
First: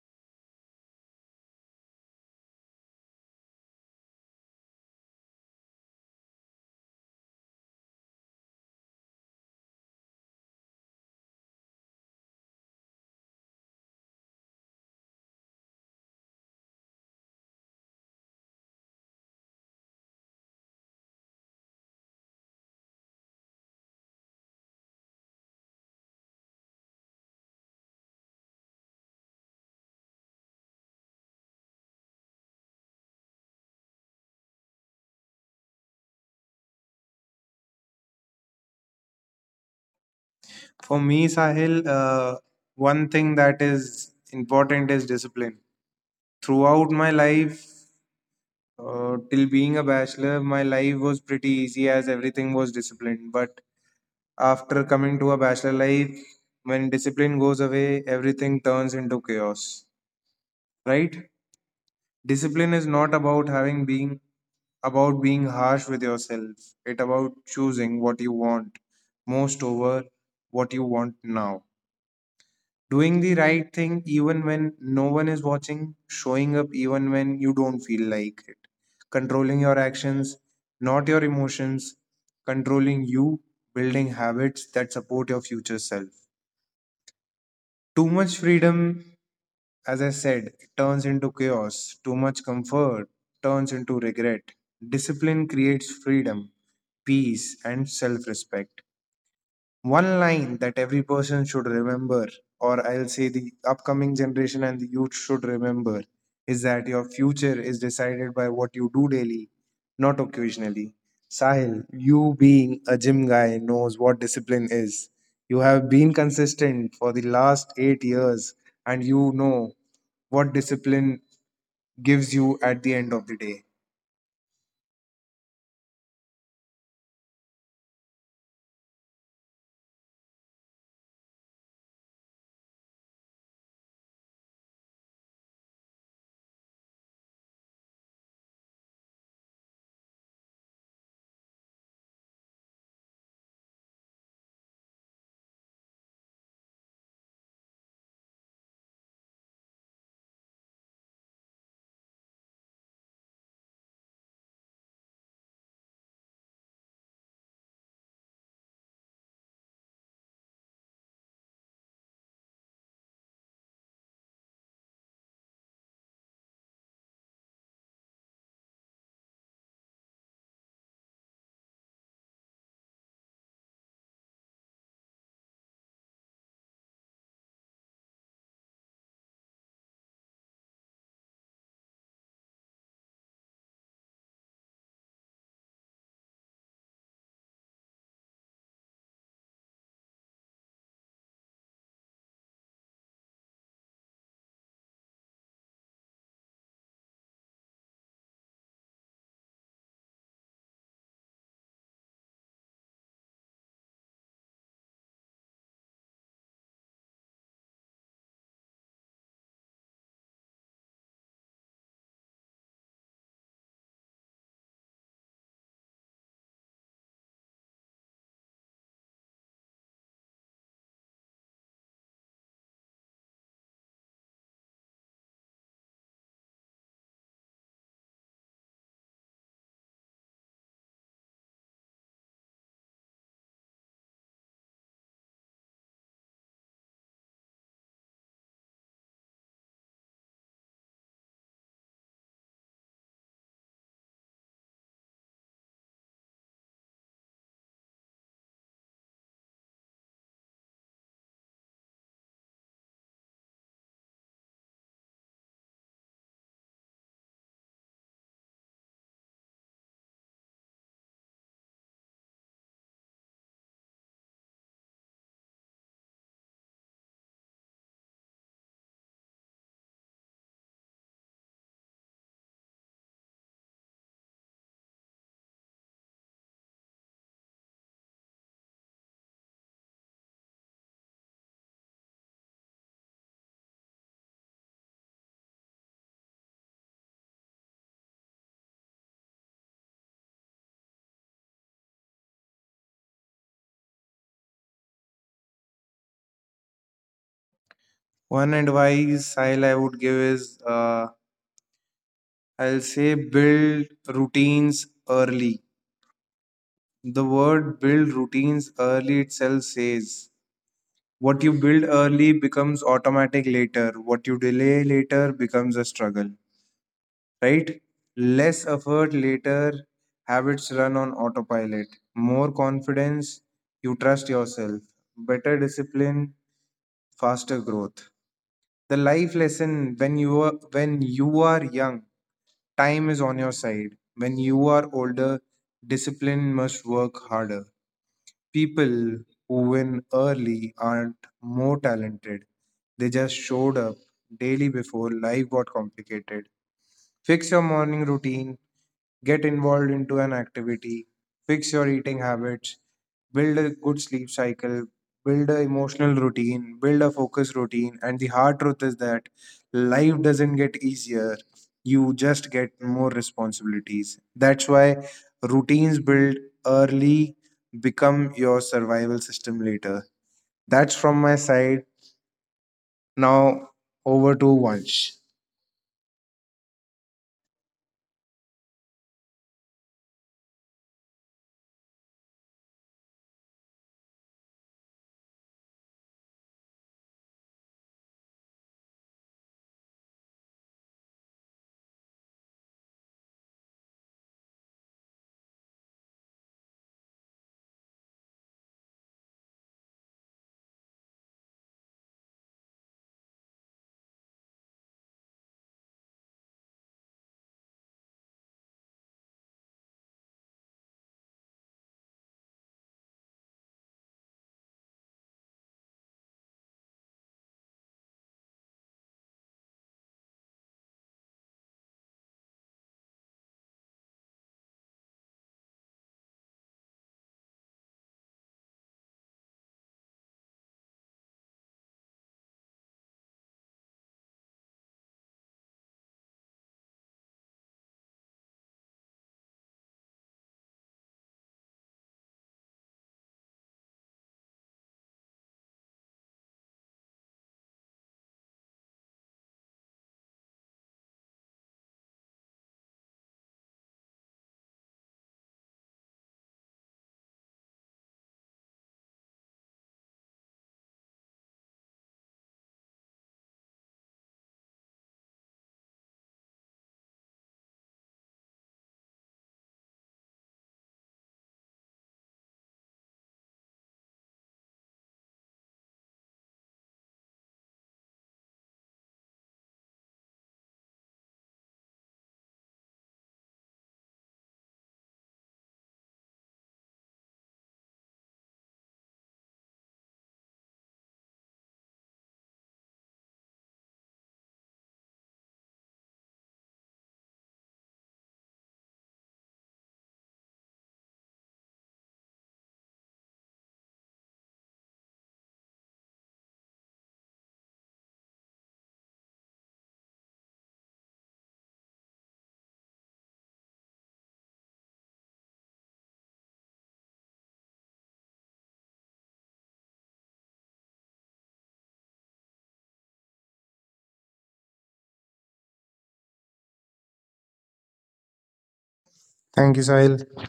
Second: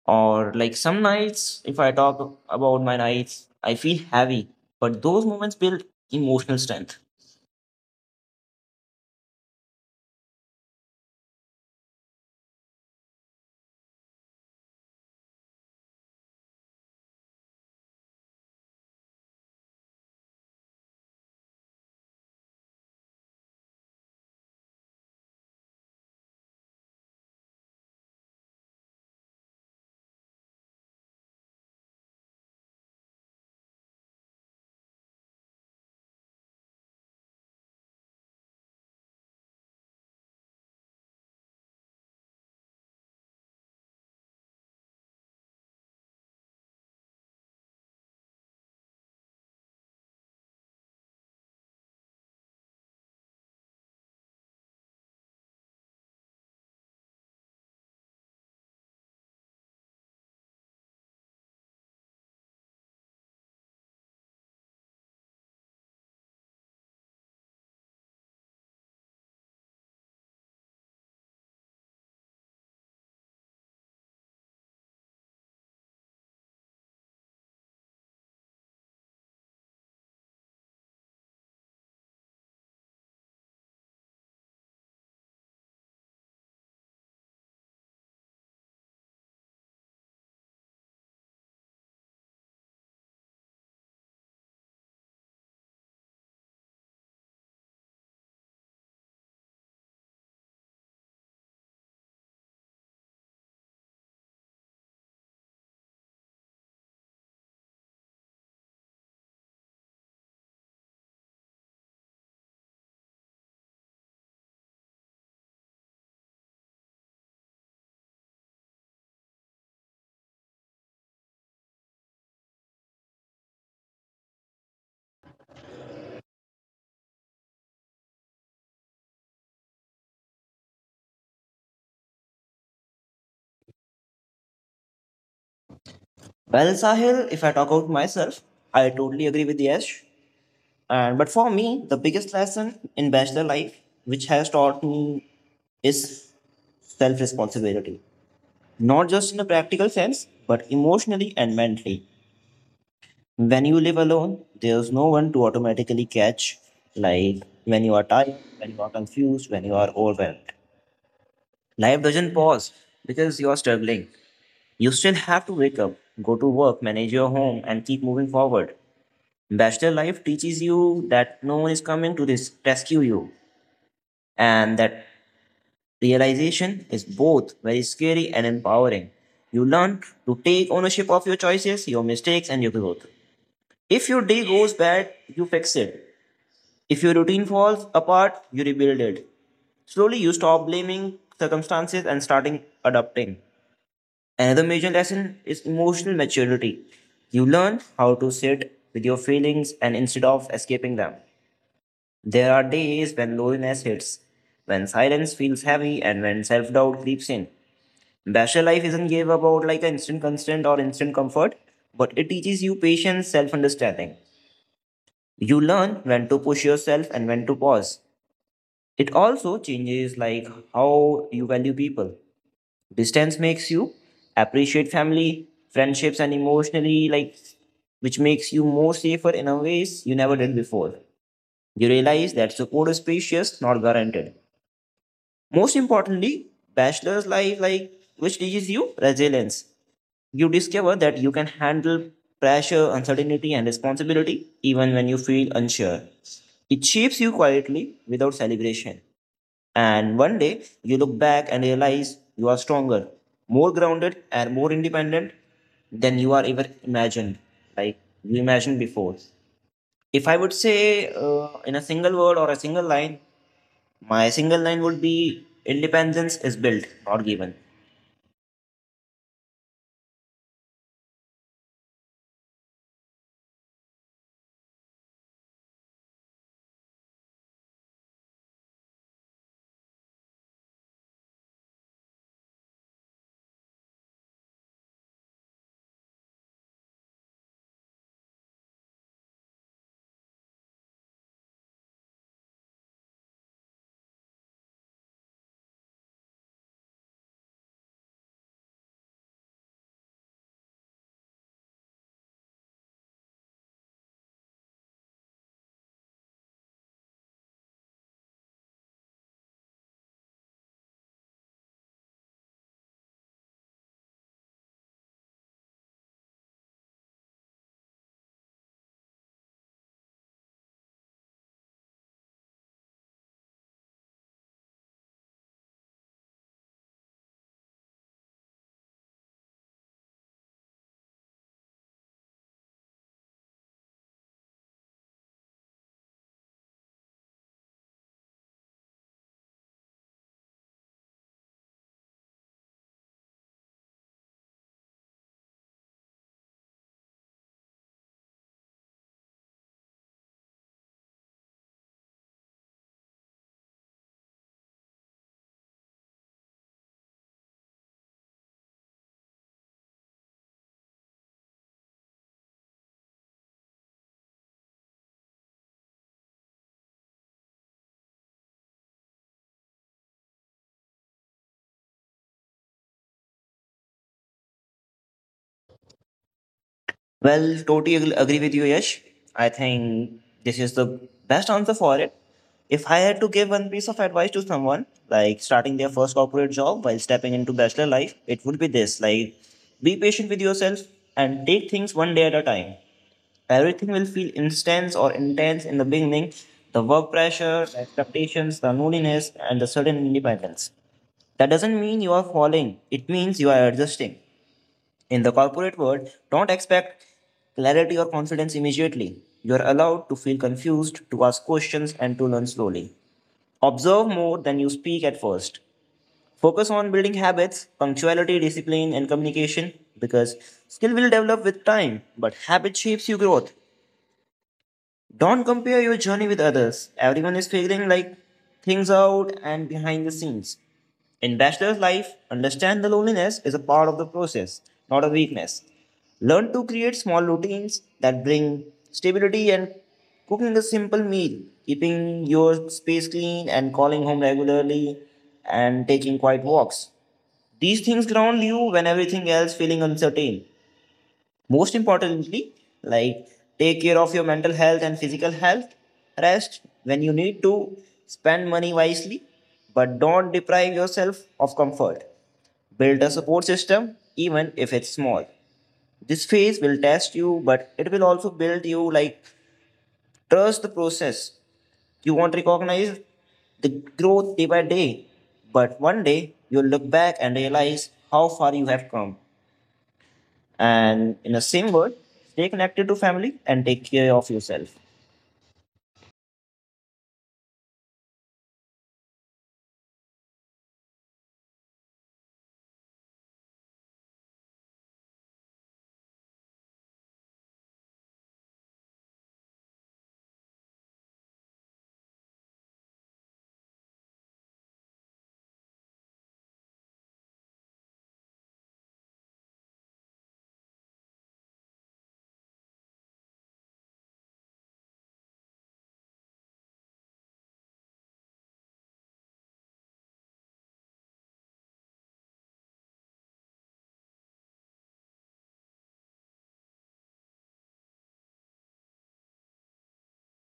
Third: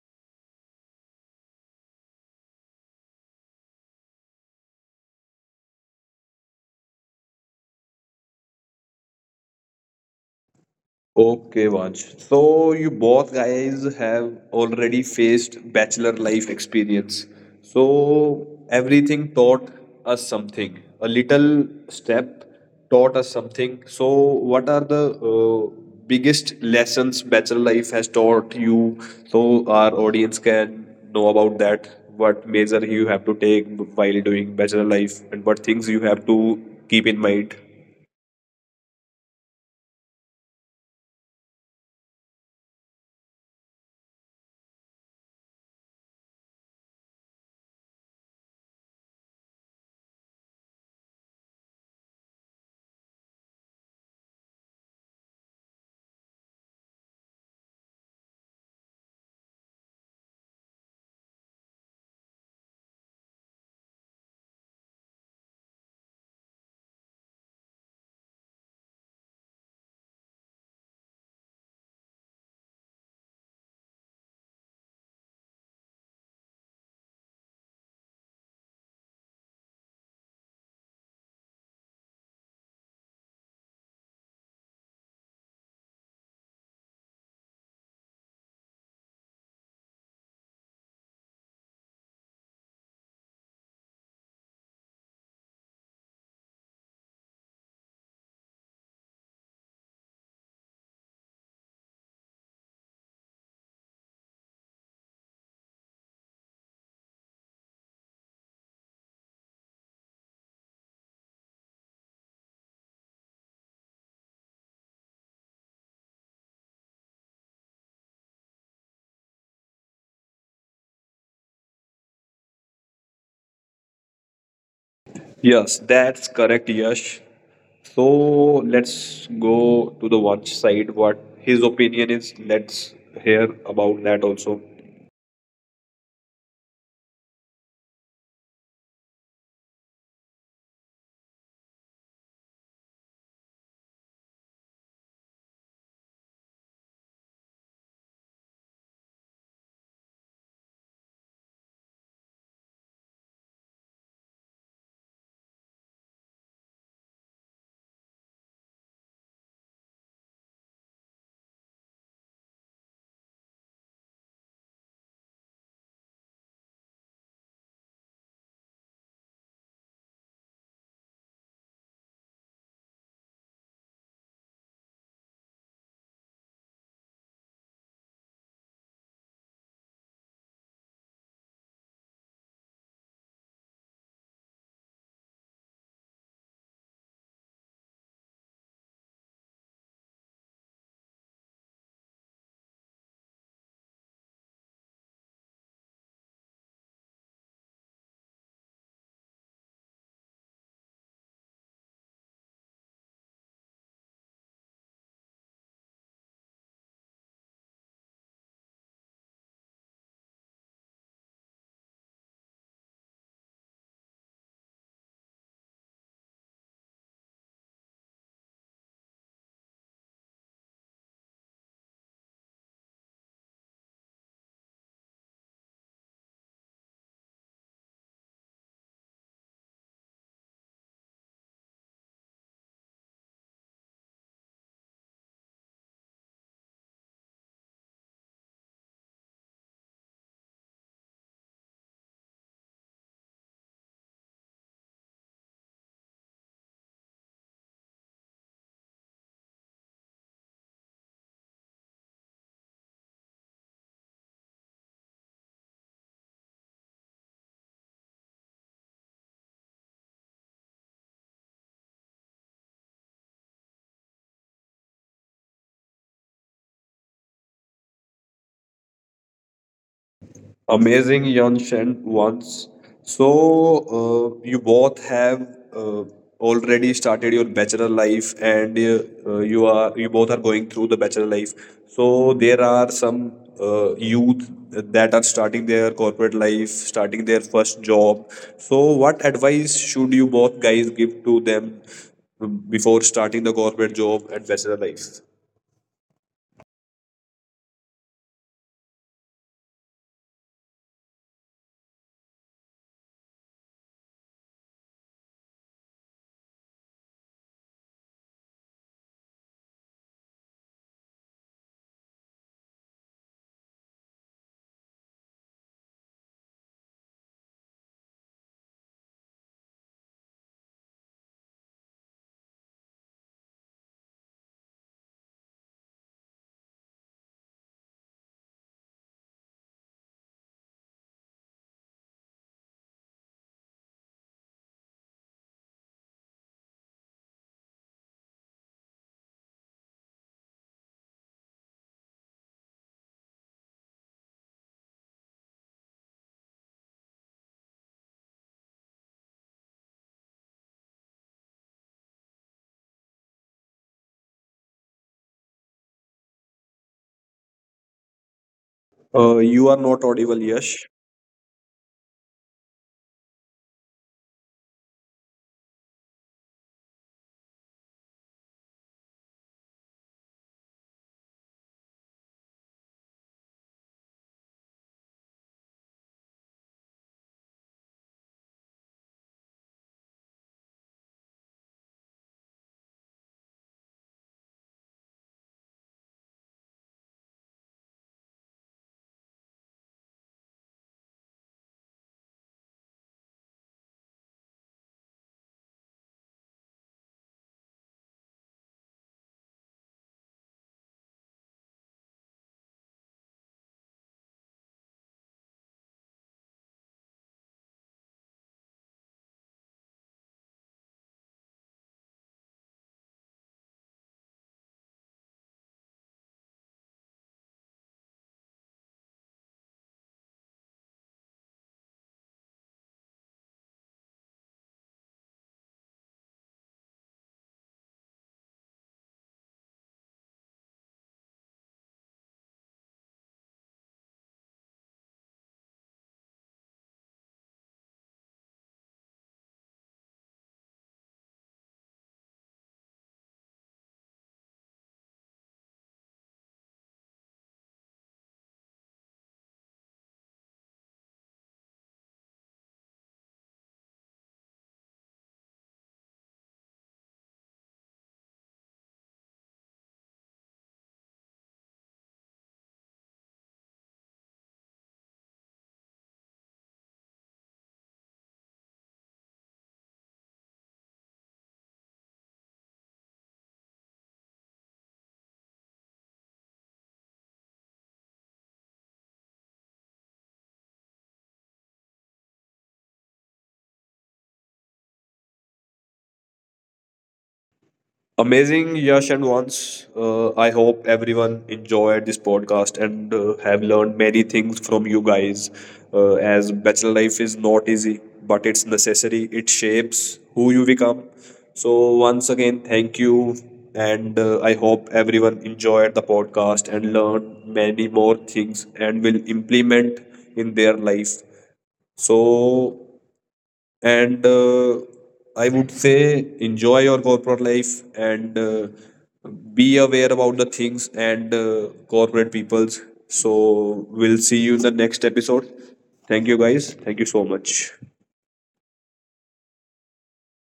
Or like some nights, if I talk about my nights, I feel heavy, but those moments build emotional strength. Okay, Vansh. So you both guys have already faced bachelor life experience. So everything taught us something. A little step taught us something. So what are the uh, biggest lessons bachelor life has taught you? So our audience can know about that. What measure you have to take while doing bachelor life, and what things you have to keep in mind. For me, Sahil, uh, one thing that is important is discipline. Throughout my life, uh, till being a bachelor, my life was pretty easy as everything was disciplined. But after coming to a bachelor life, when discipline goes away, everything turns into chaos, right? Discipline is not about having being about being harsh with yourself. It about choosing what you want most over what you want now. Doing the right thing even when no one is watching, showing up even when you don't feel like it. Controlling your actions, not your emotions, controlling you, building habits that support your future self. Too much freedom, as I said, it turns into chaos. Too much comfort turns into regret. Discipline creates freedom, peace, and self respect. One line that every person should remember, or I'll say the upcoming generation and the youth should remember, is that your future is decided by what you do daily, not occasionally. Sahil, you being a gym guy knows what discipline is. You have been consistent for the last eight years and you know what discipline gives you at the end of the day. Yes, that's correct, Yash. So let's go to the one side. What his opinion is. Let's hear about that also. Well, Sahil, if I talk about myself, I totally agree with Yash. And but for me, the biggest lesson in bachelor life, which has taught me, is self responsibility. Not just in a practical sense, but emotionally and mentally. When you live alone, there's no one to automatically catch, like when you are tired, when you are confused, when you are overwhelmed. Life doesn't pause because you are struggling. You still have to wake up, go to work, manage your home, and keep moving forward. Bachelor life teaches you that no one is coming to this rescue you. And that realization is both very scary and empowering. You learn to take ownership of your choices, your mistakes, and your growth. If your day goes bad, you fix it. If your routine falls apart, you rebuild it. Slowly, you stop blaming circumstances and starting adapting. Another major lesson is emotional maturity. You learn how to sit with your feelings and instead of escaping them. There are days when loneliness hits, when silence feels heavy, and when self doubt creeps in. Bachelor life isn't give about like an instant constant or instant comfort, but it teaches you patience, self understanding. You learn when to push yourself and when to pause. It also changes like how you value people. Distance makes you appreciate family, friendships, and emotionally like which makes you more safer in a ways you never did before. You realize that support is precious, not guaranteed. Most importantly, bachelor's life like which teaches you resilience. You discover that you can handle pressure, uncertainty, and responsibility even when you feel unsure. It shapes you quietly without celebration. And one day you look back and realize you are stronger, more grounded, and more independent than you are ever imagined, like you imagined before. If I would say uh, in a single word or a single line, my single line would be independence is built, not given. Amazing, Yanshen, once. So, uh, you both have uh, already started your bachelor life, and uh, uh, you are you both are going through the bachelor life. So, there are some uh, youth that are starting their corporate life, starting their first job. So, what advice should you both guys give to them um, before starting the corporate job and bachelor life? One advice, Sahil, I would give is, uh, I'll say build routines early. The word build routines early itself says what you build early becomes automatic later, what you delay later becomes a struggle, right? Less effort later, habits run on autopilot. More confidence, you trust yourself. Better discipline, faster growth. The life lesson: when you are, when you are young, time is on your side. When you are older, discipline must work harder. People who win early aren't more talented. They just showed up daily before life got complicated. Fix your morning routine, get involved into an activity, fix your eating habits, build a good sleep cycle, build a emotional routine, build a focus routine. And the hard truth is that Uh, you are not life audible, doesn't get Yash. easier, you just get more responsibilities. That's why routines built early become your survival system later. That's from my side. Now over to Vansh. Well, totally ag- agree with you, Yash. I think this is the best answer for it. If I had to give one piece of advice to someone, like starting their first corporate job while stepping into bachelor life, it would be this like, be patient with yourself and take things one day at a time. Everything will feel intense or intense in the beginning, the work pressure, the expectations, the loneliness, and the sudden independence. That doesn't mean you are falling, it means you are adjusting. In the corporate world, don't expect clarity or confidence immediately. You are allowed to feel confused, to ask questions, and to learn slowly. Observe more than you speak at first. Focus on building habits, punctuality, discipline, and communication because skill will develop with time, but habit shapes your growth. Don't compare your journey with others. Everyone is figuring like things out and behind the scenes. In bachelor's life, understand the loneliness is a part of the process, not a weakness. Learn to create small routines that bring stability and cooking a simple meal, keeping your space clean and calling home regularly and taking quiet walks. These things ground you when everything else feeling uncertain. Most importantly, like take care of your mental health and physical health. Rest when you need to, spend money wisely, but don't deprive yourself of comfort. Build a support system, even if it's small. This phase will test you, but it will also build you like trust the process. You won't recognize the growth day by day, but one day you'll look back and realize how far you have come. And in the same word, stay connected to family and take care of yourself. Amazing, Yash and Vance. Uh, I hope everyone enjoyed this podcast and uh, have learned many things from you guys. Uh, as bachelor life is not easy, but it's necessary. It shapes who you become. So once again, thank you, and uh, I hope everyone enjoyed the podcast and learned many more things and will implement in their life. So and uh, I would say enjoy your corporate life and uh, be aware about the things and uh, corporate peoples. So we'll see you in the next episode. Thank you guys, thank you so much. Thank you, Sahil.